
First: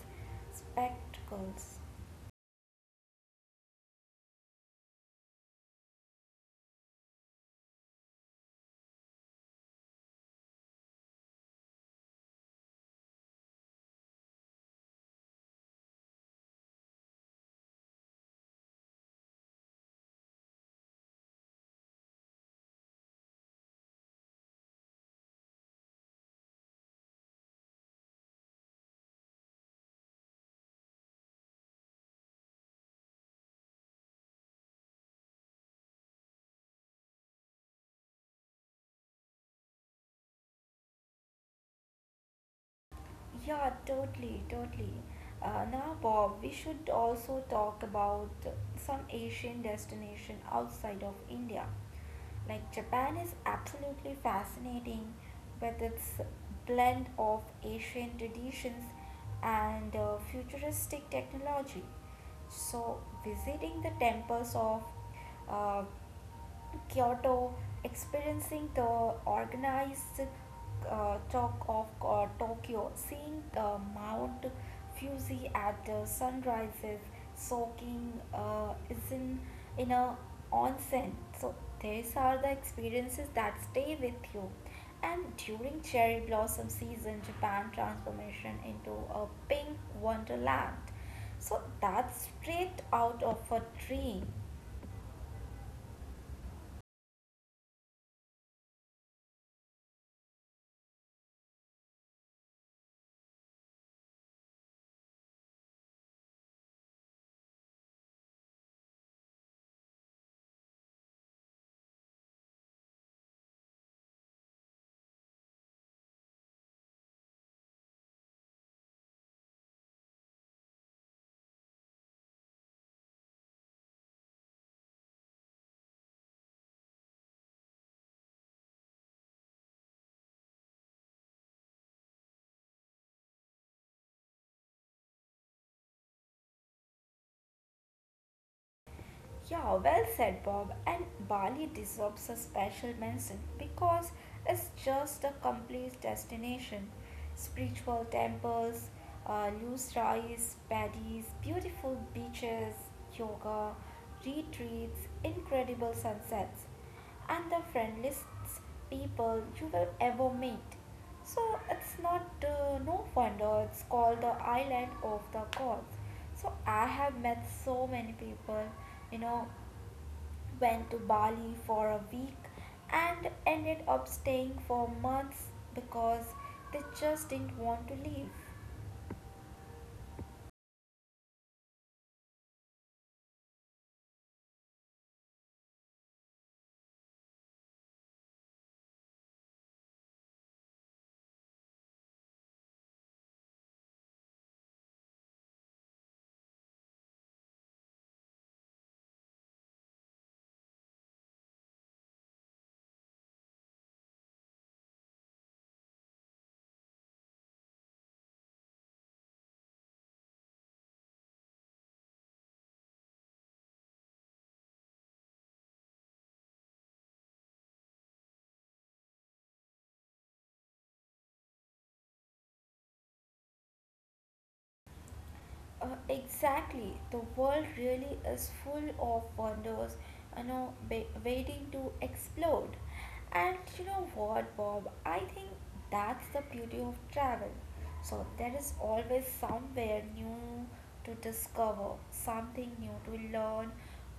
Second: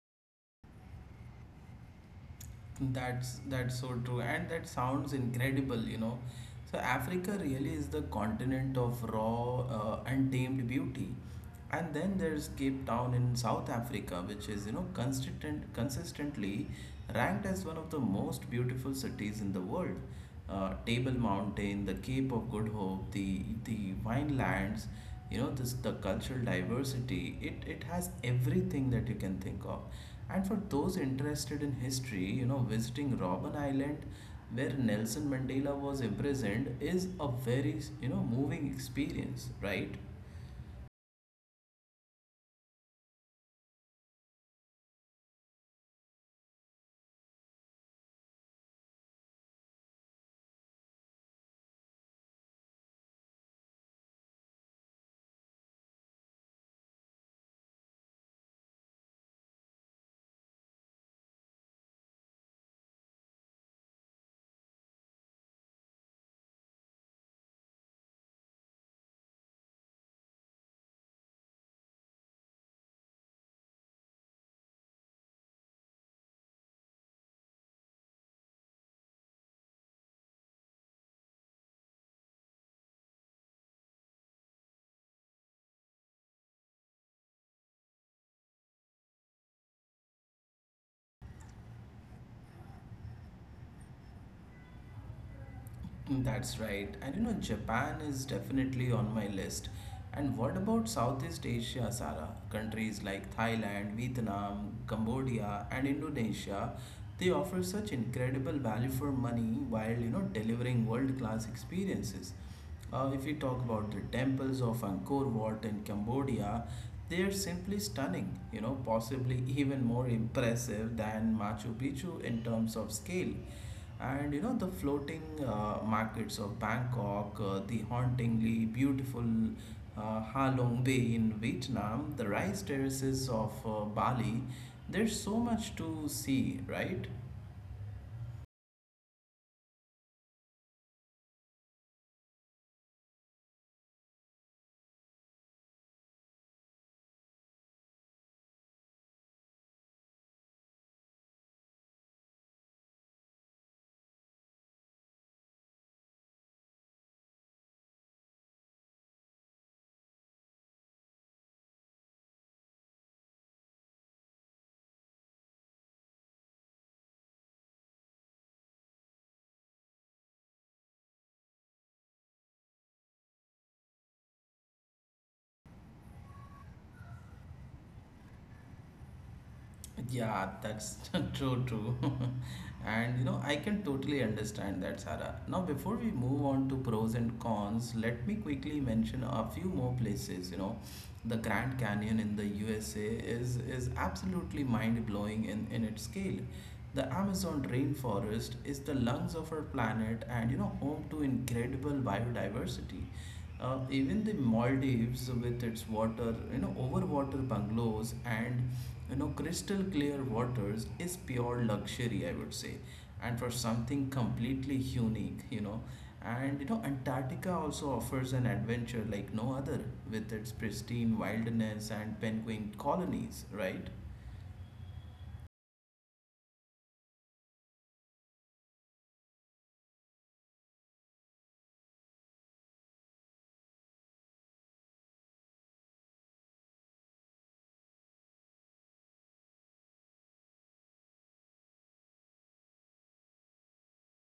spectacles. That's so true, and that sounds incredible. You know, so Africa really is the continent of raw, untamed beauty. And then there's Cape Town in South Africa, which is, you know, consistently ranked as one of the most beautiful cities in the world. Table Mountain, the Cape of Good Hope, the winelands, you know, this the cultural diversity. It has everything that you can think of. And for those interested in history, you know, visiting Robben Island where Nelson Mandela was imprisoned is a very moving experience, right? Yeah, totally, totally. Now, Bob, we should also talk about some Asian destination outside of India. Like Japan is absolutely fascinating with its blend of Asian traditions and futuristic technology. So, visiting the temples of uh, Kyoto, experiencing the organized talk of Tokyo, seeing Mount Fuji at the sunrises, soaking is in a onsen. So these are the experiences that stay with you. And during cherry blossom season, Japan transformation into a pink wonderland. So that's straight out of a dream. That's right. And you know Japan is definitely on my list. And what about Southeast Asia, Sarah? Countries like Thailand, Vietnam, Cambodia, and Indonesia, they offer such incredible value for money while delivering world-class experiences. If we talk about the temples of Angkor Wat in Cambodia, they are simply stunning, you know, possibly even more impressive than Machu Picchu in terms of scale. And you know, the floating markets of Bangkok, the hauntingly beautiful Ha Long Bay in Vietnam, the rice terraces of Bali, there's so much to see, right? Yeah, well said, Bob. And Bali deserves a special mention because it's just a complete destination. Spiritual temples, loose rice, paddies, beautiful beaches, yoga, retreats, incredible sunsets, and the friendliest people you will ever meet. So it's not no wonder it's called the island of the gods. So I have met so many people, you know, went to Bali for a week and ended up staying for months because they just didn't want to leave. Yeah, that's true, true. And you know, I can totally understand that, Sarah. Now, before we move on to pros and cons, let me quickly mention a few more places. You know, the Grand Canyon in the USA is absolutely mind-blowing in its scale. The Amazon rainforest is the lungs of our planet and you know, home to incredible biodiversity. Even the Maldives, with you know, overwater bungalows and you know, crystal clear waters, is pure luxury, I would say, and for something completely unique, you know. And you know, Antarctica also offers an adventure like no other, with its pristine wilderness and penguin colonies, right? Exactly. The world really is full of wonders, you know, waiting to explode. And you know what, Bob? I think that's the beauty of travel. So there is always somewhere new to discover, something new to learn,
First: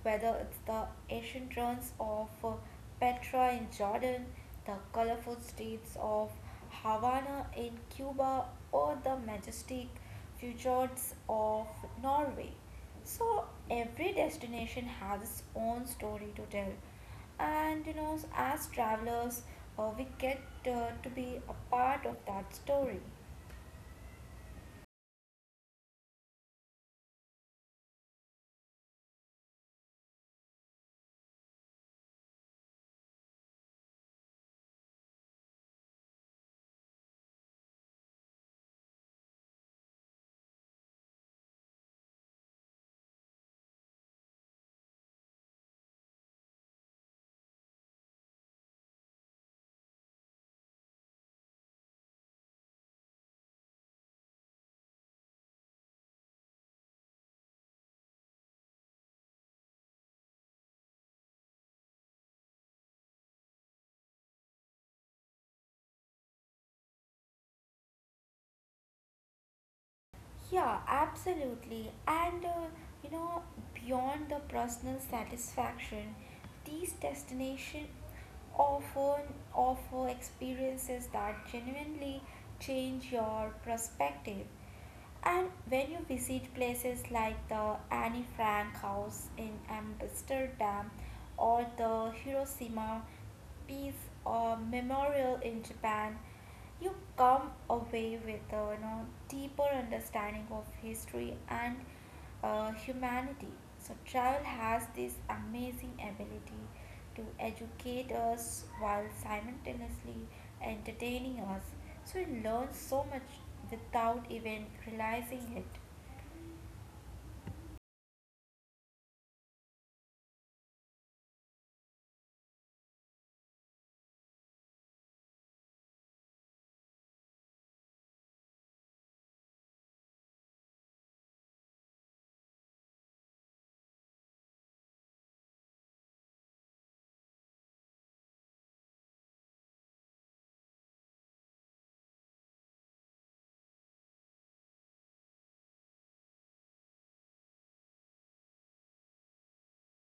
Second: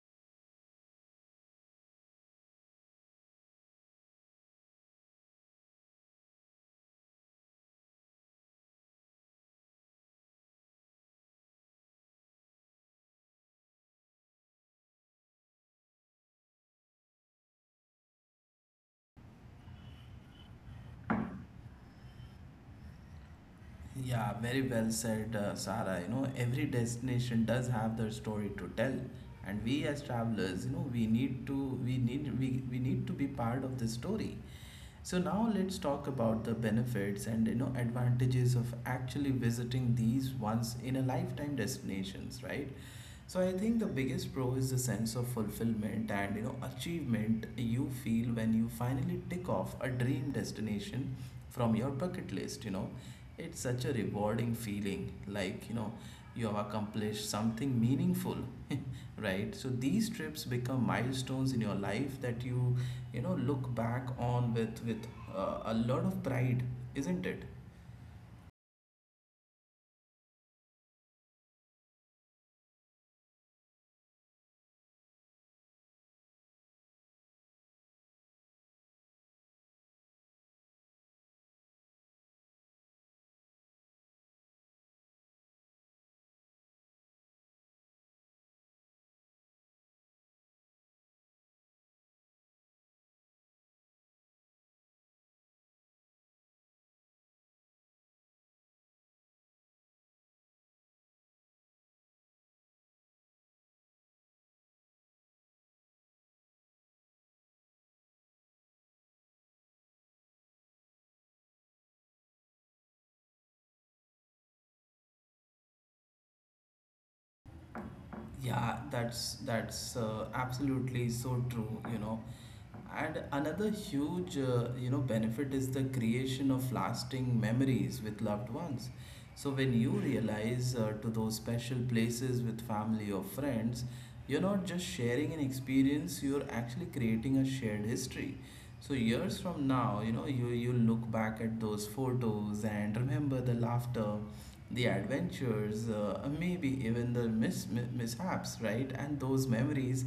whether it's the ancient ruins of Petra in Jordan, the colorful streets of Havana in Cuba, or the majestic fjords of Norway. So every destination has its own story to tell, and you know, as travelers, we get to be a part of that story. Yeah, very well said, Sara. You know, every destination does have their story to tell, and we as travelers, you know, we need to be part of the story. So now let's talk about the benefits and you know advantages of actually visiting these once in a lifetime destinations, right? So I think the biggest pro is the sense of fulfillment and you know achievement you feel when you finally tick off a dream destination from your bucket list, you know. It's such a rewarding feeling like, you know, you have accomplished something meaningful, right? So these trips become milestones in your life that you know, look back on with a lot of pride, isn't it? Yeah, absolutely. And you know, beyond the personal satisfaction, these destinations often offer experiences that genuinely change your perspective. And when you visit places like the Anne Frank House in Amsterdam or the Hiroshima Peace Memorial in Japan, you come away with a you know deeper understanding of history and humanity. So, travel has this amazing ability to educate us while simultaneously entertaining us. So, we learn so much without even realizing it. Yeah, that's absolutely so true, you know. And another huge, you know, benefit is the creation of lasting memories with loved ones. So when you realize to those special places with family or friends, you're not just sharing an experience, you're actually creating a shared history. So years from now, you know, you look back at those photos and remember the laughter the adventures, maybe even the mishaps, right? And those memories,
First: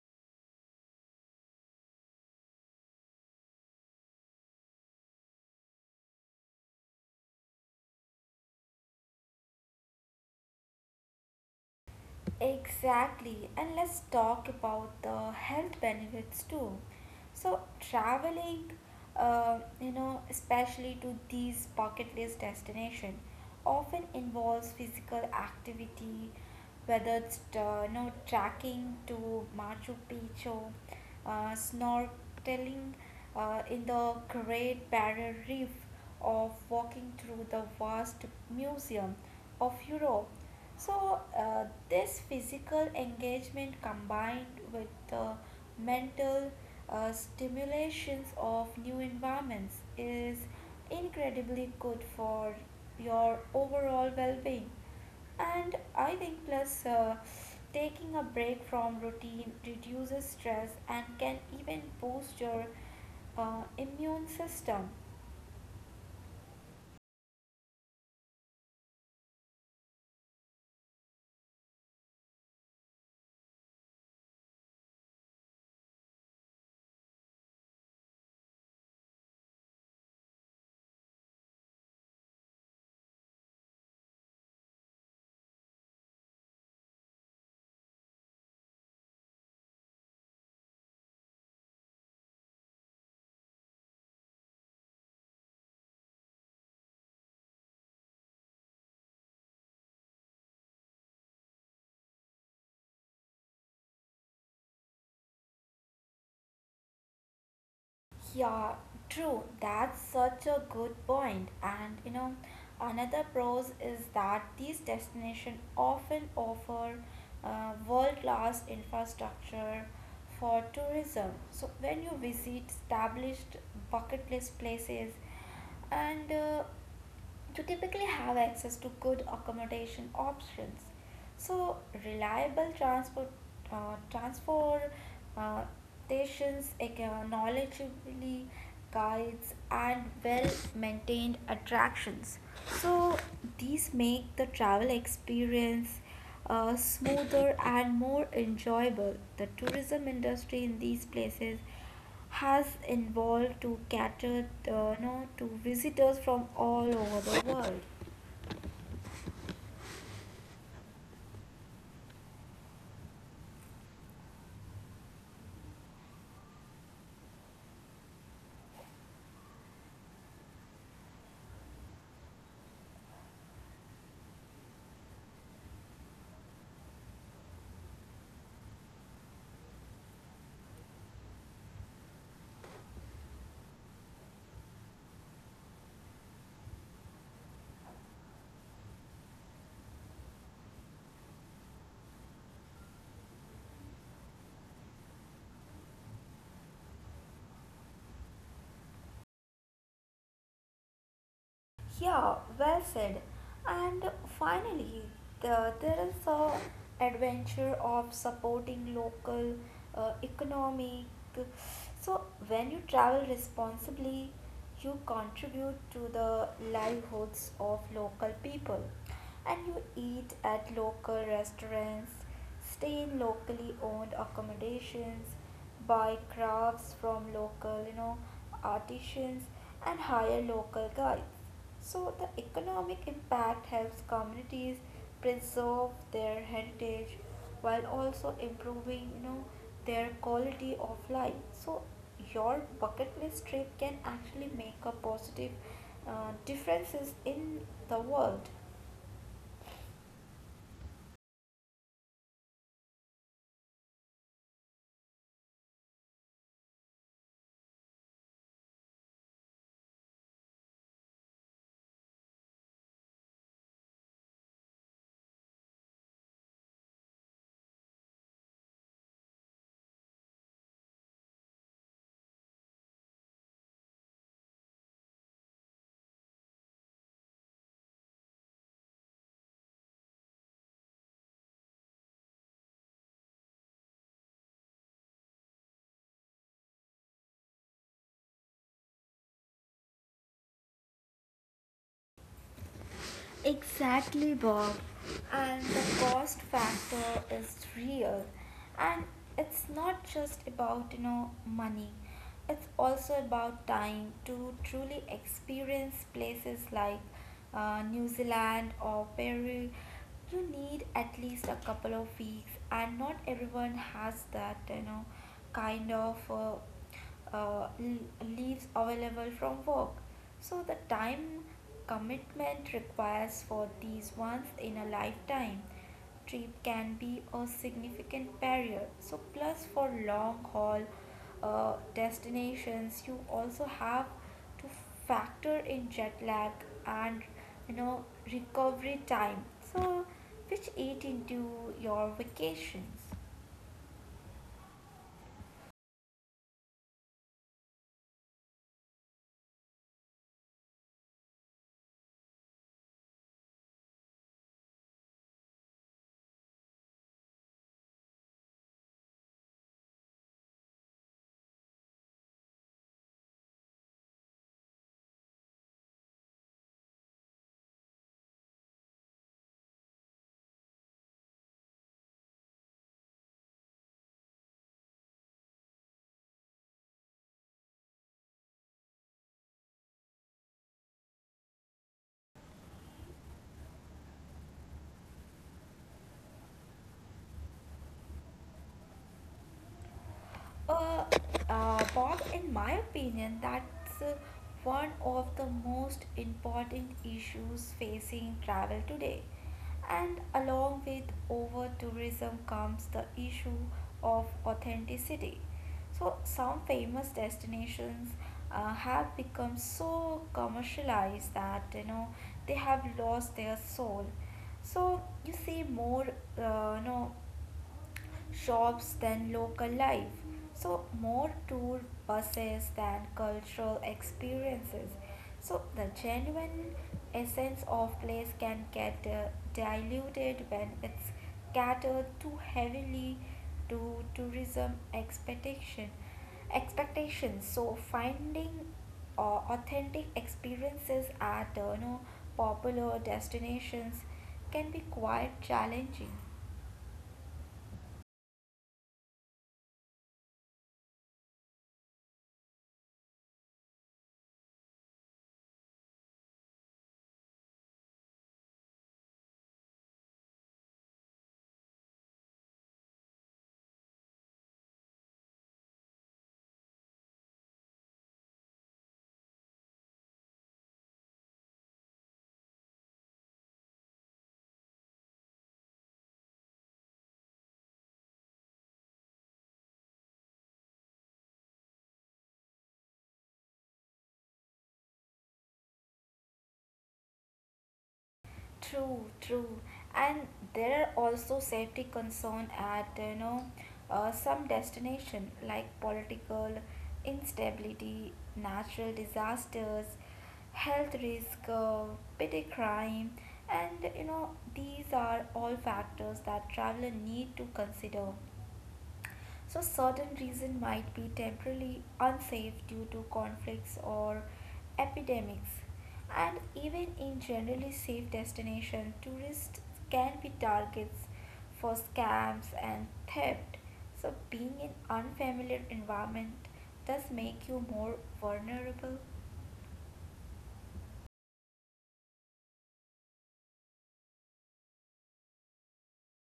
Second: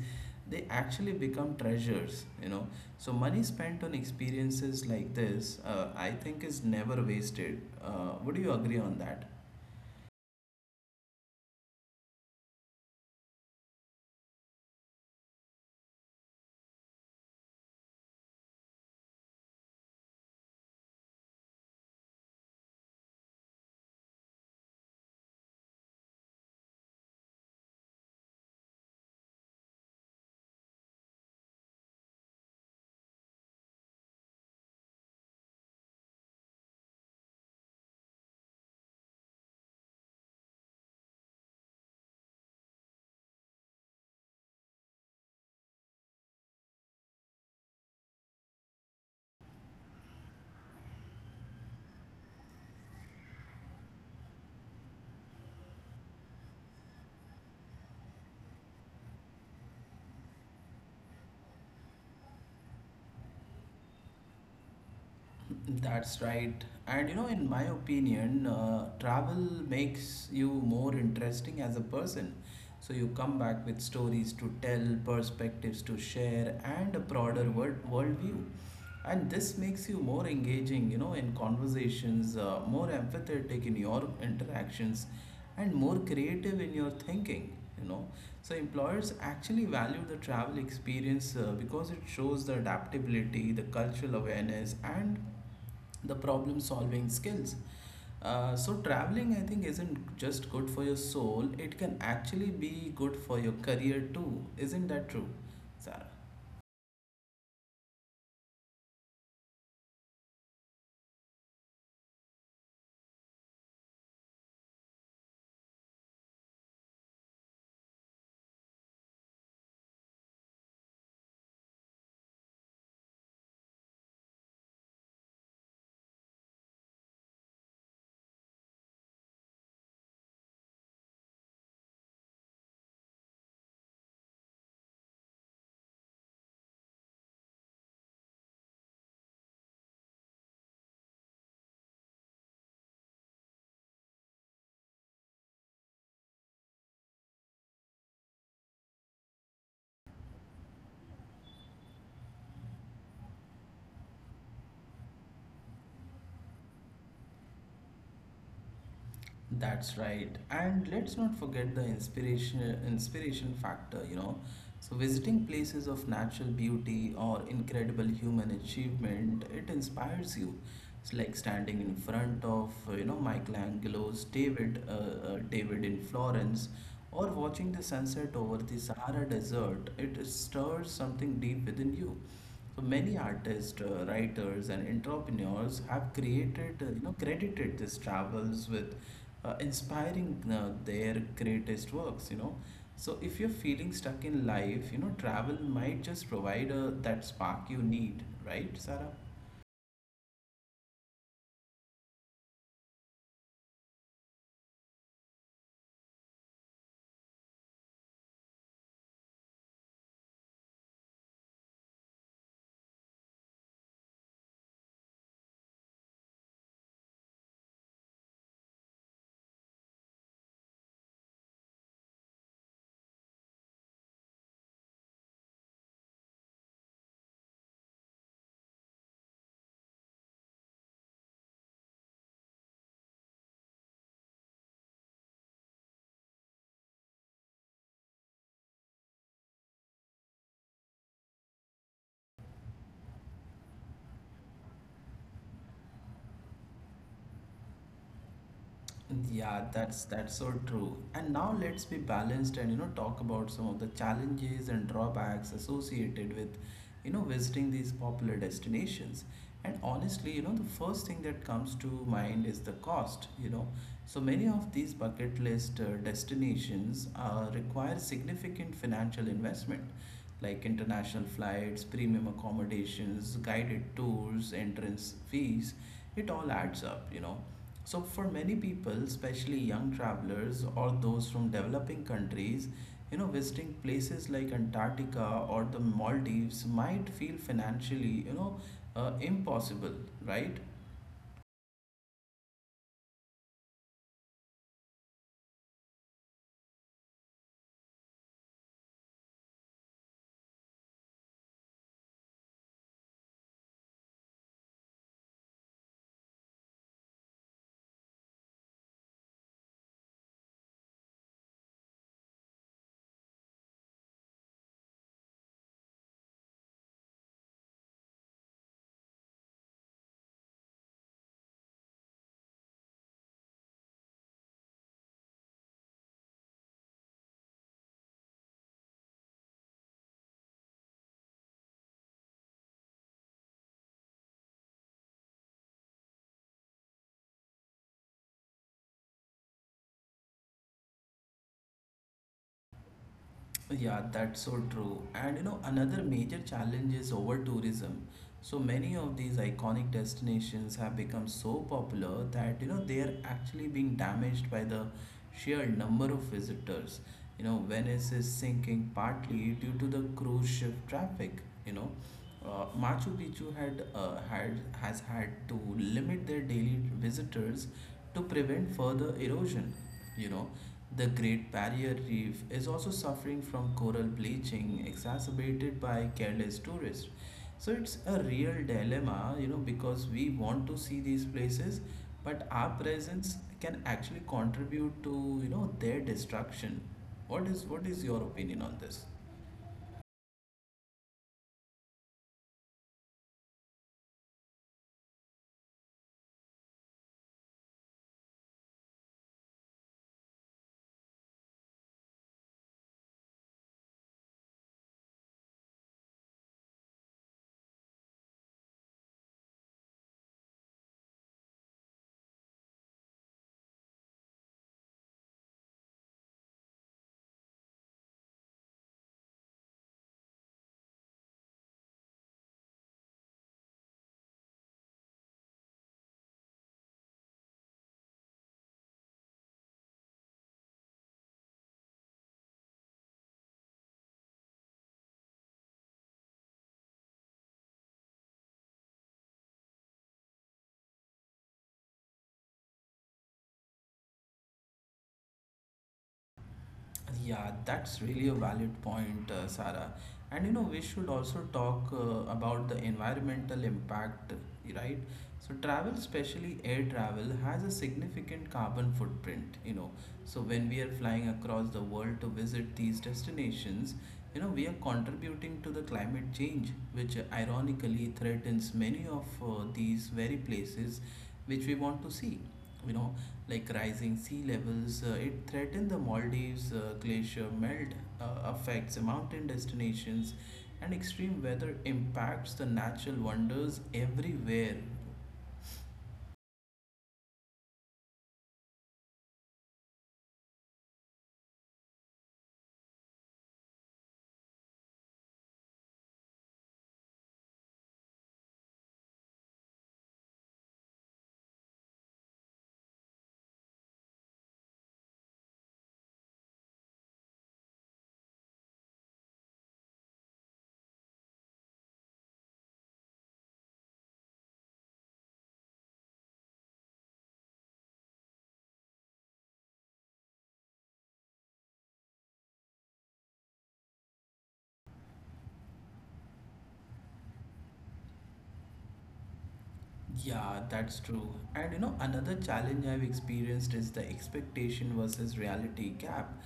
they actually become treasures, you know. So money spent on experiences like this, I think, is never wasted. Would you agree on that? Exactly, and let's talk about the health benefits too. So, traveling, you know, especially to these bucket list destinations, often involves physical activity, whether it's you know trekking to Machu Picchu, snorkeling in the Great Barrier Reef, or walking through the vast museum of Europe. So, this physical engagement combined with the mental stimulations of new environments is incredibly good for your overall well being. And I think, plus, taking a break from routine reduces stress and can even boost your immune system. That's right. And you know, in my opinion, travel makes you more interesting as a person. So you come back with stories to tell, perspectives to share, and a broader worldview. And this makes you more engaging, you know, in conversations, more empathetic in your interactions, and more creative in your thinking. You know, so employers actually value the travel experience because it shows the adaptability, the cultural awareness, and the problem solving skills. So traveling, I think, isn't just good for your soul; it can actually be good for your career too. Isn't that true, Sarah? Yeah, true. That's such a good point. And you know, another pros is that these destinations often offer world-class infrastructure for tourism. So when you visit established bucket list places, and you typically have access to good accommodation options, so reliable transport, transportations, knowledgeably guides and well-maintained attractions. So these make the travel experience smoother and more enjoyable. The tourism industry in these places has evolved to cater you know, to visitors from all over the world. That's right. And let's not forget the inspiration factor, you know. So visiting places of natural beauty or incredible human achievement, it inspires you. It's like standing in front of, you know, Michelangelo's David in Florence, or watching the sunset over the Sahara Desert. It stirs something deep within you. So many artists, writers, and entrepreneurs have created, you know, credited these travels with inspiring their greatest works, you know. So if you're feeling stuck in life, you know, travel might just provide that spark you need, right, Sarah? Yeah, well said. And finally, there is the adventure of supporting local economic. So when you travel responsibly, you contribute to the livelihoods of local people, and you eat at local restaurants, stay in locally owned accommodations, buy crafts from local, you know, artisans, and hire local guides, so the economic impact helps communities preserve their heritage while also improving, you know, their quality of life. So your bucket list trip can actually make a positive differences in the world. Yeah, that's so true. And now let's be balanced and talk about some of the challenges and drawbacks associated with visiting these popular destinations. And honestly, the first thing that comes to mind is the cost. So many of these bucket list destinations require significant financial investment like international flights, premium accommodations, guided tours, entrance fees. It all adds up. So, for many people, especially young travelers or those from developing countries, visiting places like Antarctica or the Maldives might feel financially, impossible, right? Exactly, Bob. And the cost factor is real. And it's not just about, you know, money. It's also about time to truly experience places like New Zealand or Peru. You need at least a couple of weeks, and not everyone has that, you know, kind of uh, leaves available from work. So the time commitment requires for these ones in a lifetime trip can be a significant barrier. So plus for long haul destinations, you also have to factor in jet lag and you know recovery time. So which eat into your vacations. Yeah, that's so true. And you know, another major challenge is over tourism. So many of these iconic destinations have become so popular that they are actually being damaged by the sheer number of visitors. You know, Venice is sinking partly due to the cruise ship traffic. You know, Machu Picchu had had has had to limit their daily visitors to prevent further erosion. You know, the Great Barrier Reef is also suffering from coral bleaching exacerbated by careless tourists. So it's a real dilemma, you know, because we want to see these places, but our presence can actually contribute to, you know, their destruction. What is your opinion on this? Uh, Bob, in my opinion, that's one of the most important issues facing travel today. And along with over tourism comes the issue of authenticity. So, some famous destinations have become so commercialized that you know they have lost their soul. So, you see more, you know, shops than local life. So, more tour buses than cultural experiences. So, the genuine essence of place can get diluted when it's catered too heavily to tourism expectation expectations. So finding authentic experiences at you know, popular destinations can be quite challenging. Yeah, that's really a valid point, Sarah. And you know, we should also talk about the environmental impact, right? So, travel, especially air travel, has a significant carbon footprint, you know. So, when we are flying across the world to visit these destinations, you know, we are contributing to the climate change, which ironically threatens many of these very places which we want to see. You know, like rising sea levels, it threatens the Maldives, glacier melt affects mountain destinations, and extreme weather impacts the natural wonders everywhere. True, true. And there are also safety concern at you know some destination like political instability, natural disasters, health risk, petty crime, and you know these are all factors that traveler need to consider. So certain regions might be temporarily unsafe due to conflicts or epidemics. And even in generally safe destinations, tourists can be targets for scams and theft. So being in unfamiliar environment does make you more vulnerable. Yeah, that's true. And you know, another challenge I've experienced is the expectation versus reality gap.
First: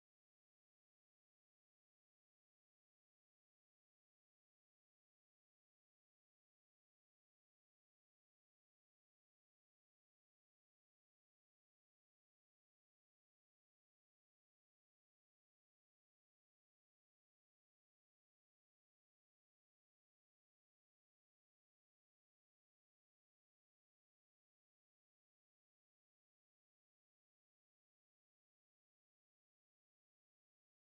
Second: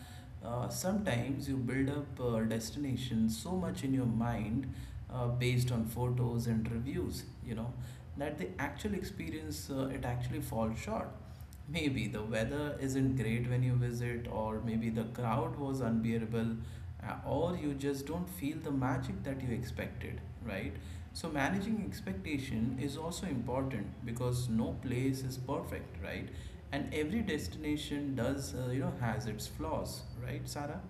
Sometimes you build up a destination so much in your mind based on photos and reviews, you know, that the actual experience it actually falls short. Maybe the weather isn't great when you visit, or maybe the crowd was unbearable, or you just don't feel the magic that you expected, right? So, managing expectation is also important because no place is perfect, right? And every destination does, you know, has its flaws, right, Sarah?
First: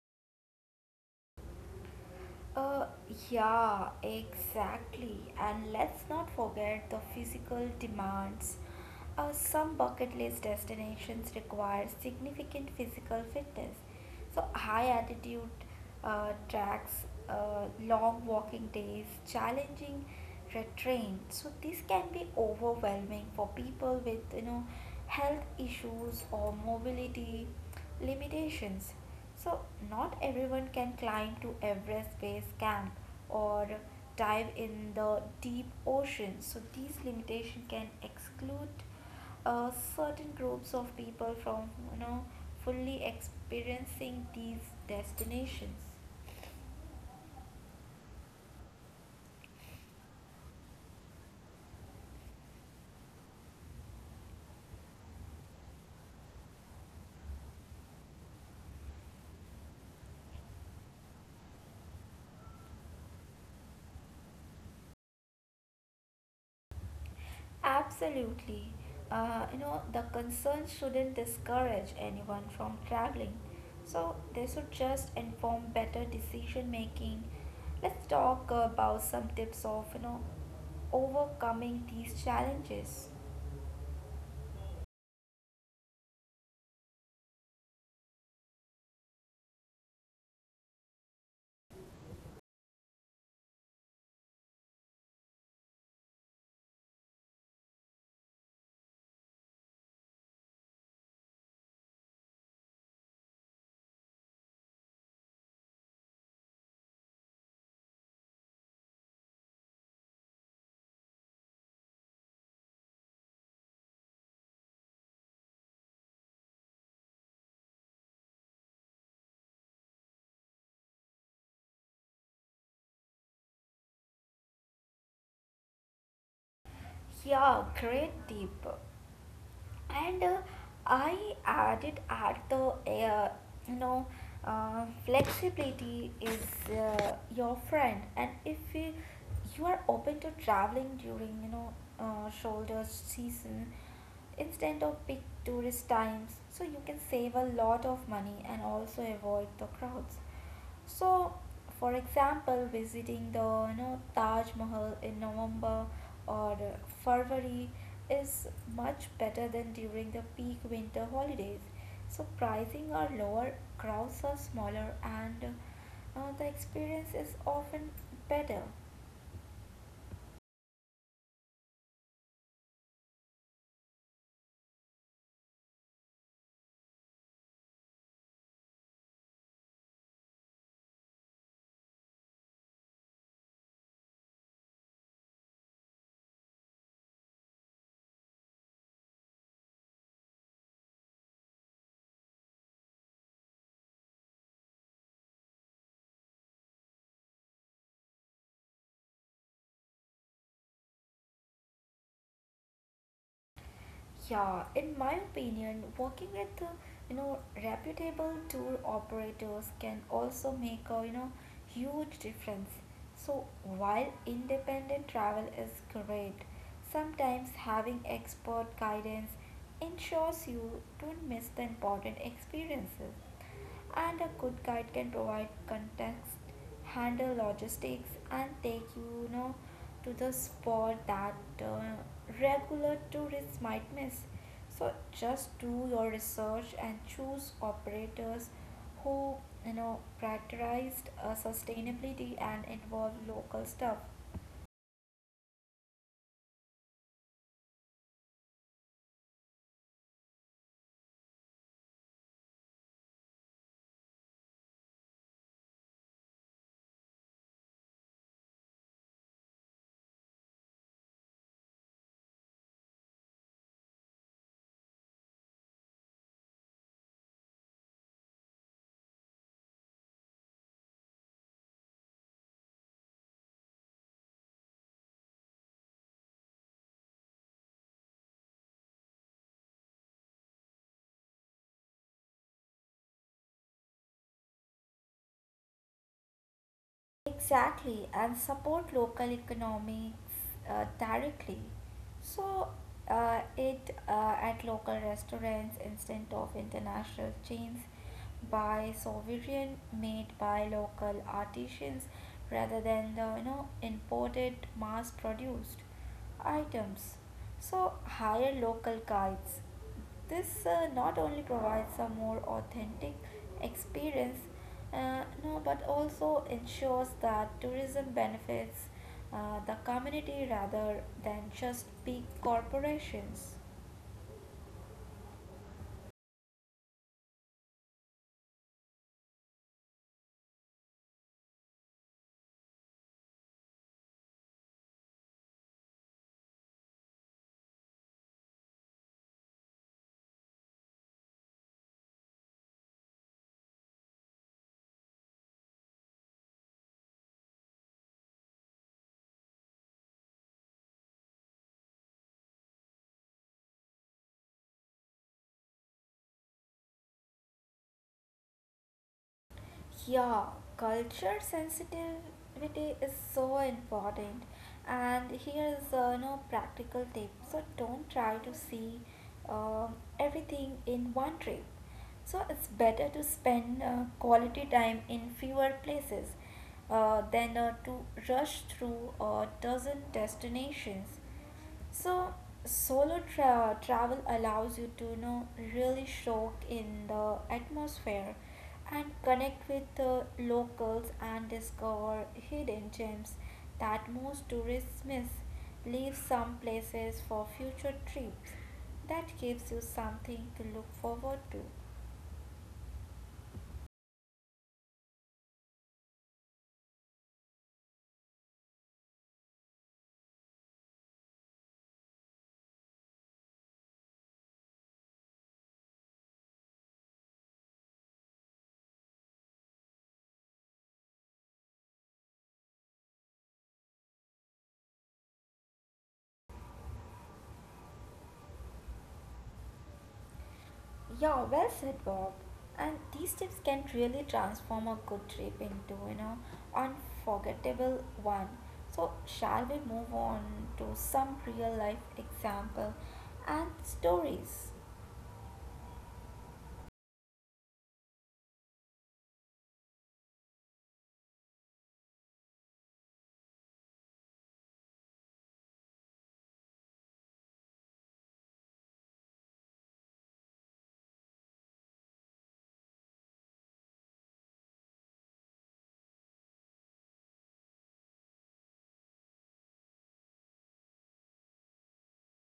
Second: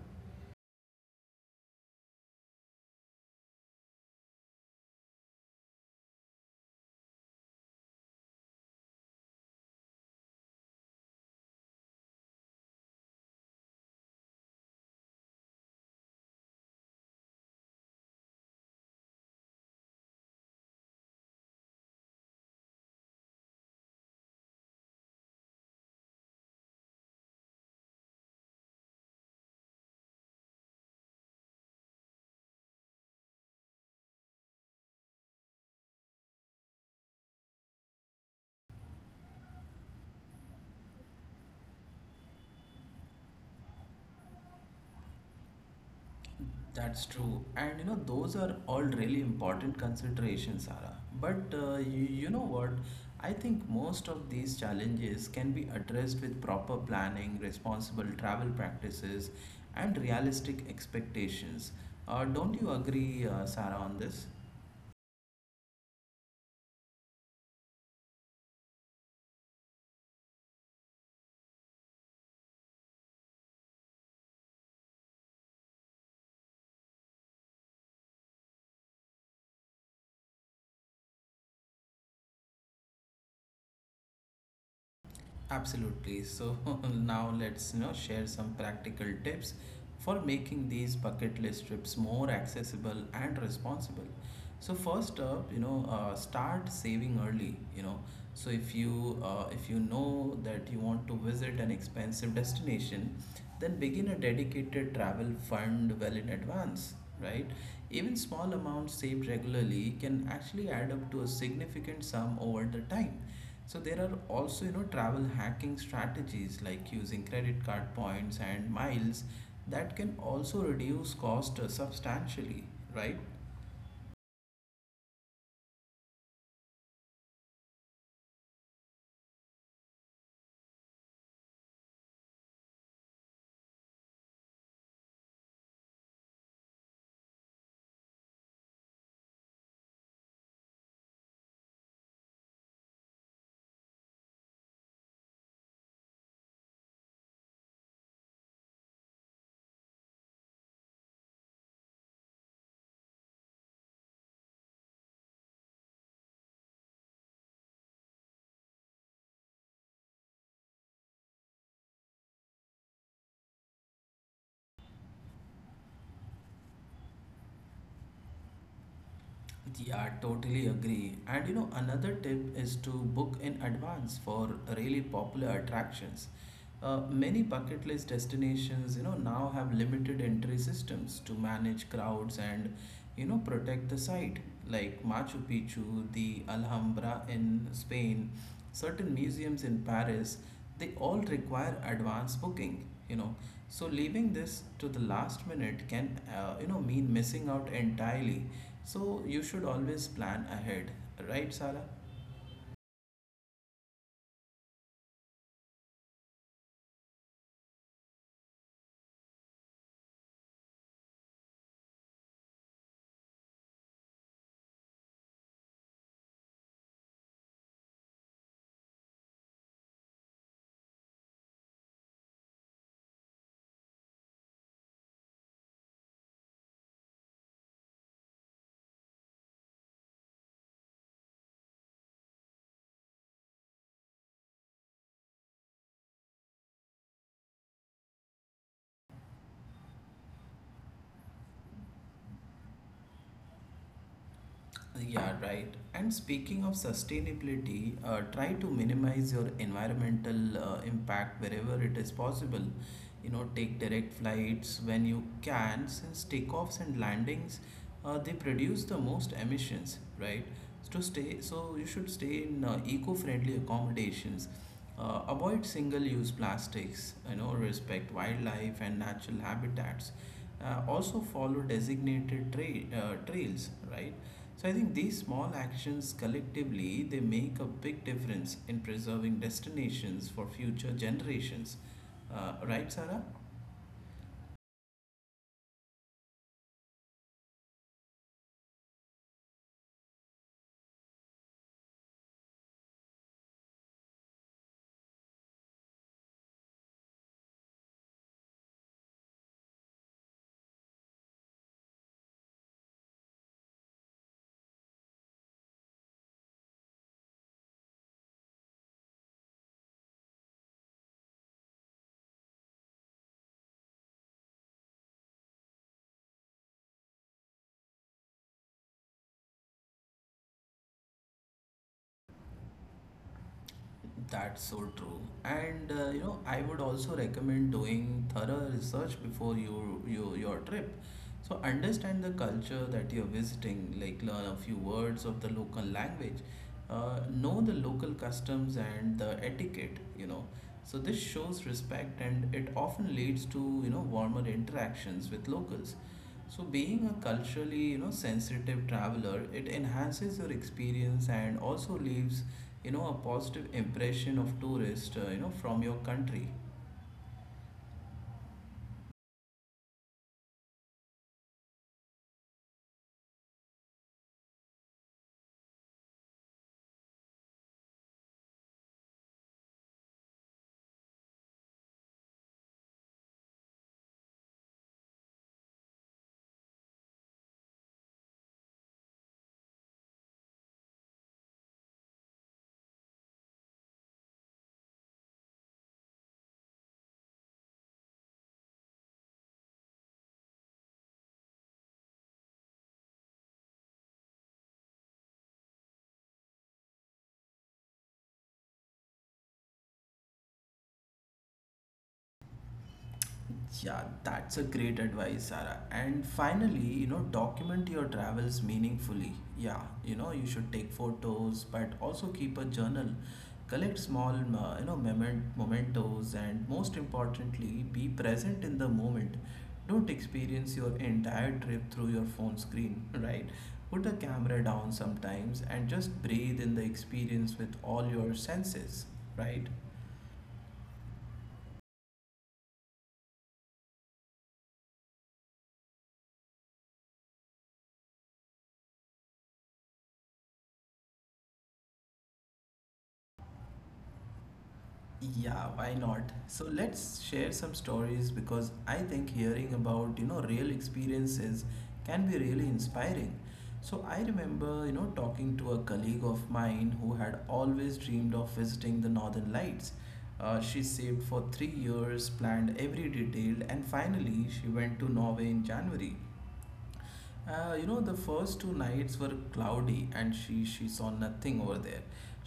Uh, yeah, exactly. And let's not forget the physical demands. Some bucket list destinations require significant physical fitness. So, high altitude tracks, long walking days, challenging terrain. So, this can be overwhelming for people with you know health issues or mobility limitations. So, not everyone can climb to Everest Base Camp or dive in the deep ocean. So, these limitations can exclude uh, certain groups of people from you know fully experiencing these destinations. That's true. And you know, those are all really important considerations, Sarah. But you, you know what? I think most of these challenges can be addressed with proper planning, responsible travel practices, and realistic expectations. Don't you agree, Sarah, on this? Absolutely. You know, the concern shouldn't discourage anyone from traveling. So they should just inform better decision making. Let's talk about some tips of, you know, overcoming these challenges. Absolutely. So now let's you know share some practical tips for making these bucket list trips more accessible and responsible. So first up, start saving early. You know, so if you know that you want to visit an expensive destination, then begin a dedicated travel fund well in advance. Right? Even small amounts saved regularly can actually add up to a significant sum over the time. So there are also, you know, travel hacking strategies like using credit card points and miles that can also reduce cost substantially, right? Yeah, great, Deep. And I added at the uh, you know flexibility is your friend, and if you, you are open to traveling during you know shoulder season instead of big tourist times, so you can save a lot of money and also avoid the crowds. So, for example, visiting the you know Taj Mahal in November or February is much better than during the peak winter holidays. So pricing are lower, crowds are smaller, and the experience is often better. Yeah, totally agree. And you know, another tip is to book in advance for really popular attractions. Many bucket list destinations, you know, now have limited entry systems to manage crowds and you know, protect the site, like Machu Picchu, the Alhambra in Spain, certain museums in Paris, they all require advance booking, you know. So leaving this to the last minute can, you know, mean missing out entirely. So you should always plan ahead, right, Sara? Yeah, in my opinion, working with you know reputable tour operators can also make a you know huge difference. So while independent travel is great, sometimes having expert guidance ensures you don't miss the important experiences, and a good guide can provide context, handle logistics, and take you know to the spot that uh, regular tourists might miss. So just do your research and choose operators who you know prioritized sustainability and involve local stuff. Yeah, right. And speaking of sustainability, try to minimize your environmental impact wherever it is possible. You know, take direct flights when you can, since takeoffs and landings they produce the most emissions, right? So you should stay in eco-friendly accommodations, avoid single-use plastics, you know, respect wildlife and natural habitats. Also follow trails, right? So I think these small actions collectively they make a big difference in preserving destinations for future generations. Right, Sarah? Exactly, and support local economics directly. So, it at local restaurants instead of international chains, buy sovereign made by local artisans rather than the you know imported mass produced items. So, hire local guides. This not only provides a more authentic experience, no, but also ensures that tourism benefits the community rather than just big corporations. That's so true. And you know, I would also recommend doing thorough research before you your trip. So understand the culture that you're visiting, like learn a few words of the local language, know the local customs and the etiquette, you know. So this shows respect and it often leads to, you know, warmer interactions with locals. So being a culturally, you know, sensitive traveler, it enhances your experience and also leaves, you know, a positive impression of tourist, you know, from your country. Yeah, culture sensitivity is so important. And here's no practical tip. So don't try to see everything in one trip. So it's better to spend quality time in fewer places than to rush through a dozen destinations. So travel allows you to you know really soak in the atmosphere and connect with the locals and discover hidden gems that most tourists miss. Leave some places for future trips. That gives you something to look forward to. Yeah, that's a great advice, Sarah. And finally, you know, document your travels meaningfully. Yeah, you know, you should take photos, but also keep a journal. Collect small, mementos, and most importantly, be present in the moment. Don't experience your entire trip through your phone screen, right? Put the camera down sometimes and just breathe in the experience with all your senses, right? Yeah, well said, Bob. And these tips can really transform a good trip into you know unforgettable one. So, shall we move on to some real life example and stories? Yeah, why not? So let's share some stories because I think hearing about, you know, real experiences can be really inspiring. So I remember, you know, talking to a colleague of mine who had always dreamed of visiting the Northern Lights. She saved for 3 years, planned every detail, and finally she went to Norway in January. You know, the first two nights were cloudy, and she saw nothing over there.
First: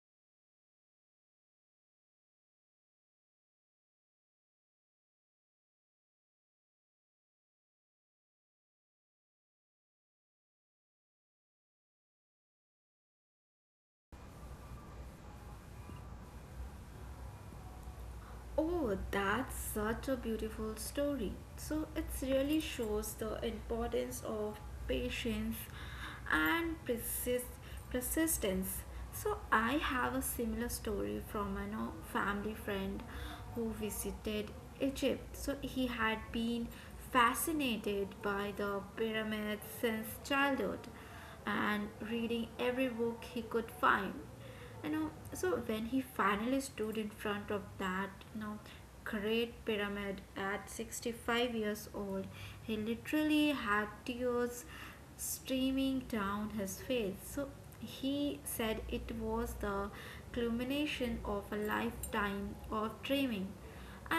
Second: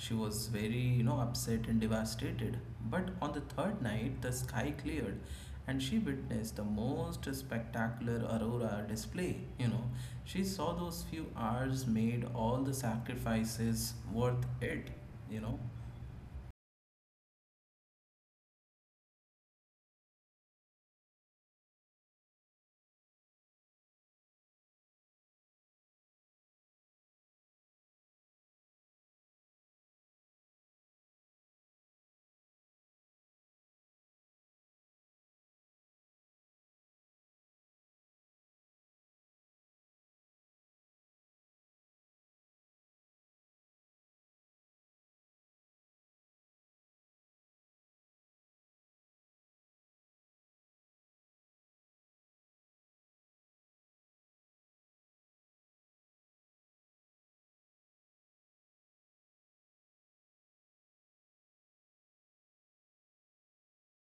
She was very, you know, upset and devastated. But on the third night, the sky cleared, and she witnessed the most spectacular aurora display. You know, she saw those few hours made all the sacrifices worth it. You know. Oh, that's such a beautiful story. So it really shows the importance of patience and persistence. So I have a similar story from a no, family friend who visited Egypt. So he had been fascinated by the pyramids since childhood and reading every book he could find, you know. So when he finally stood in front of that you know great pyramid at 65 years old, he literally had tears streaming down his face. So he said it was the culmination of a lifetime of dreaming,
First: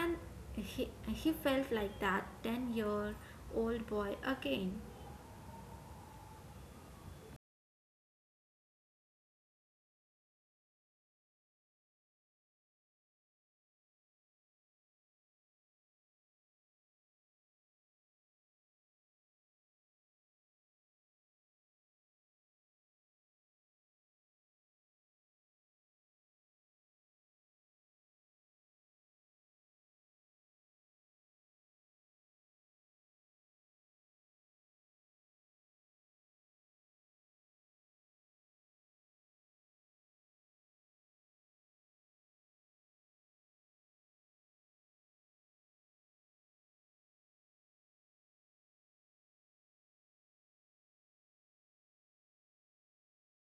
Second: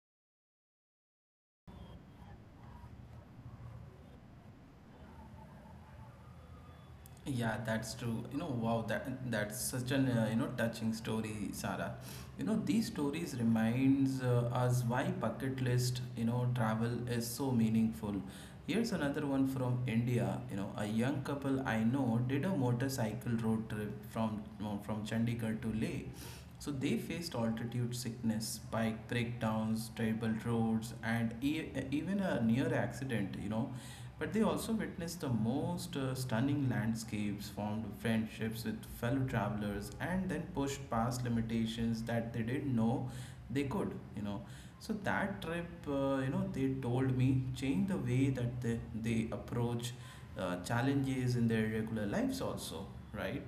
and he felt like that 10-year-old boy again. Yeah, that's true. You know, wow, that's such an you know touching story, Sarah. You know, these stories reminds us why bucket list, you know, travel is so meaningful. Here's another one from India. You know, a young couple I know did a motorcycle road trip from Chandigarh to Leh. So they faced altitude sickness, bike breakdowns, terrible roads, and even a near accident. You know, but they also witnessed the most stunning landscapes, formed friendships with fellow travelers, and then pushed past limitations that they didn't know they could, you know. So that trip, you know, they told me changed the way that they approach challenges in their regular lives, also, right?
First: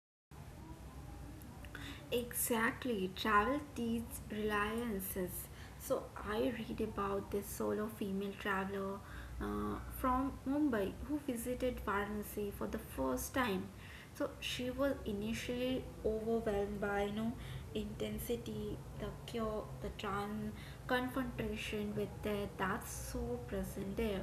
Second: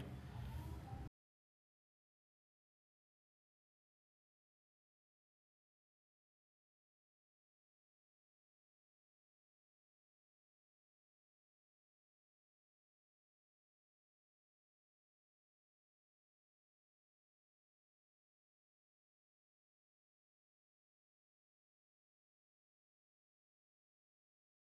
Exactly, travel teaches reliances. So I read about this solo female traveler from Mumbai who visited Varanasi for the first time. So she was initially overwhelmed by you know intensity, the cure, the trans confrontation with death that's so present there.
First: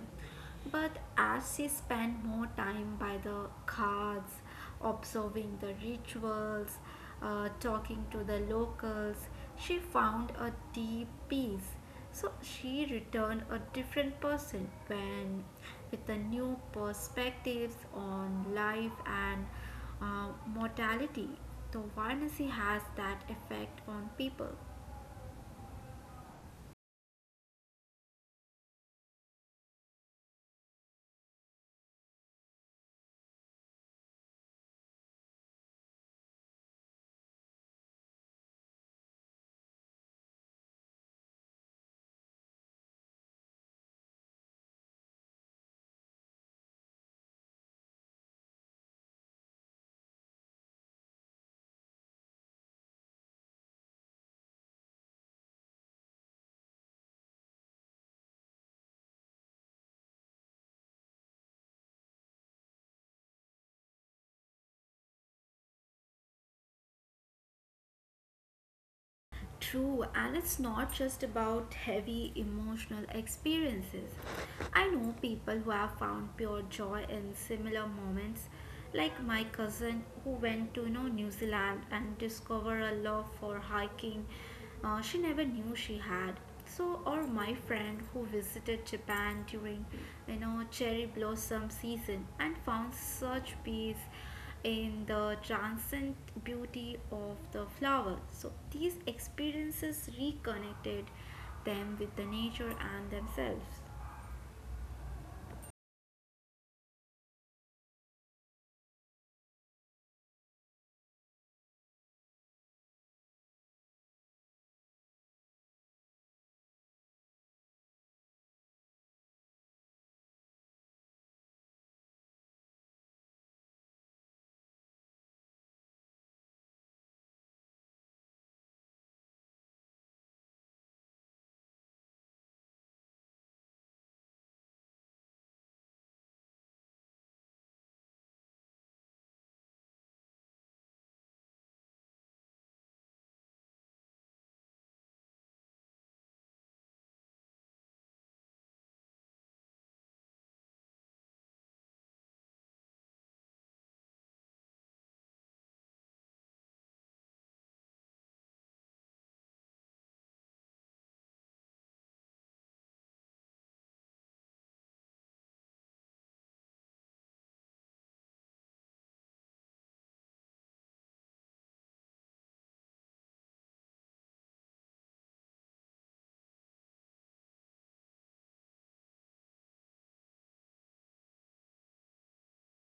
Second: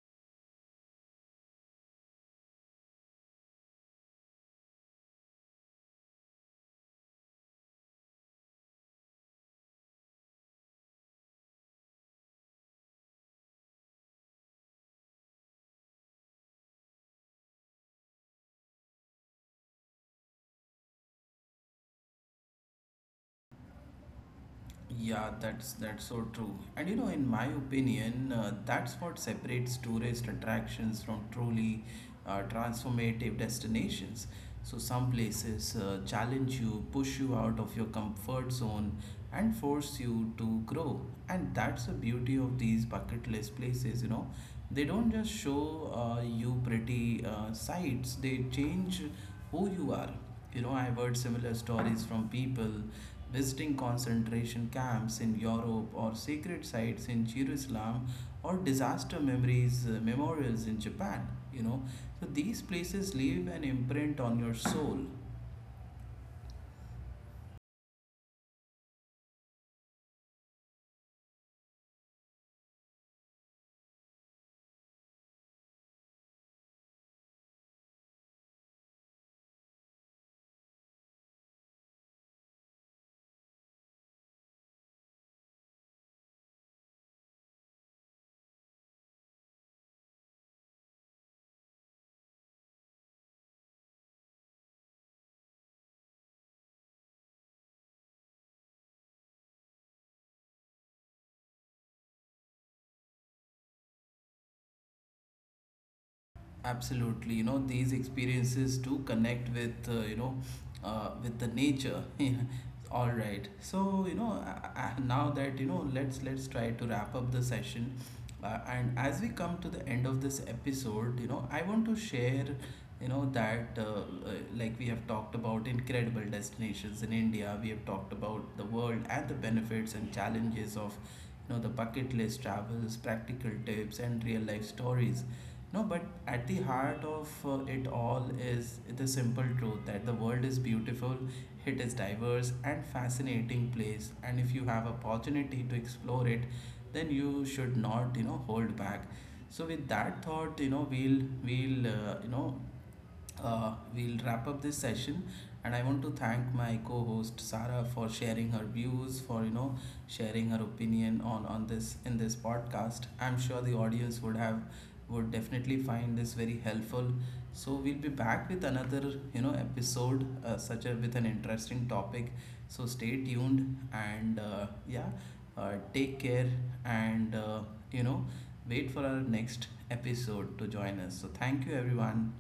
But as she spent more time by the Ghats, observing the rituals, talking to the locals. She found a deep peace. So she returned a different person when with the new perspectives on life and mortality. The Varanasi has that effect on people. Yeah, that's so true. And you know, in my opinion, that's what separates tourist attractions from truly transformative destinations. So some places challenge you, push you out of your comfort zone, and force you to grow. And that's the beauty of these bucket list places. You know, they don't just show you pretty sights; they change who you are. You know, I've heard similar stories from people visiting concentration camps in Europe or sacred sites in Jerusalem or disaster memories memorials in Japan, you know, so these places leave an imprint on your soul. True, and it's not just about heavy emotional experiences. I know people who have found pure joy in similar moments, like my cousin who went to you know, New Zealand and discovered a love for hiking she never knew she had. So, or my friend who visited Japan during you know cherry blossom season and found such peace in the transient beauty of the flower. So these experiences reconnected them with the nature and themselves. Absolutely, you know these experiences do connect with with the nature. All right, so now that you know, let's try to wrap up the session. And as we come to the end of this episode, you know, I want to share, you know, that like we have talked about incredible destinations in India, we have talked about the world and the benefits and challenges of, you know, the bucket list travels, practical tips, and real life stories. No, but at the heart of it all is the simple truth that the world is beautiful, it is diverse and fascinating place, and if you have opportunity to explore it, then you should not you know hold back. So with that thought, you know, we'll wrap up this session, and I want to thank my co-host Sarah for sharing her views, for you know sharing her opinion on this in this podcast. I'm sure the audience would have would definitely find this very helpful. So we'll be back with another you know episode such a with an interesting topic. So stay tuned and yeah, take care and, you know, wait for our next episode to join us. So, thank you, everyone.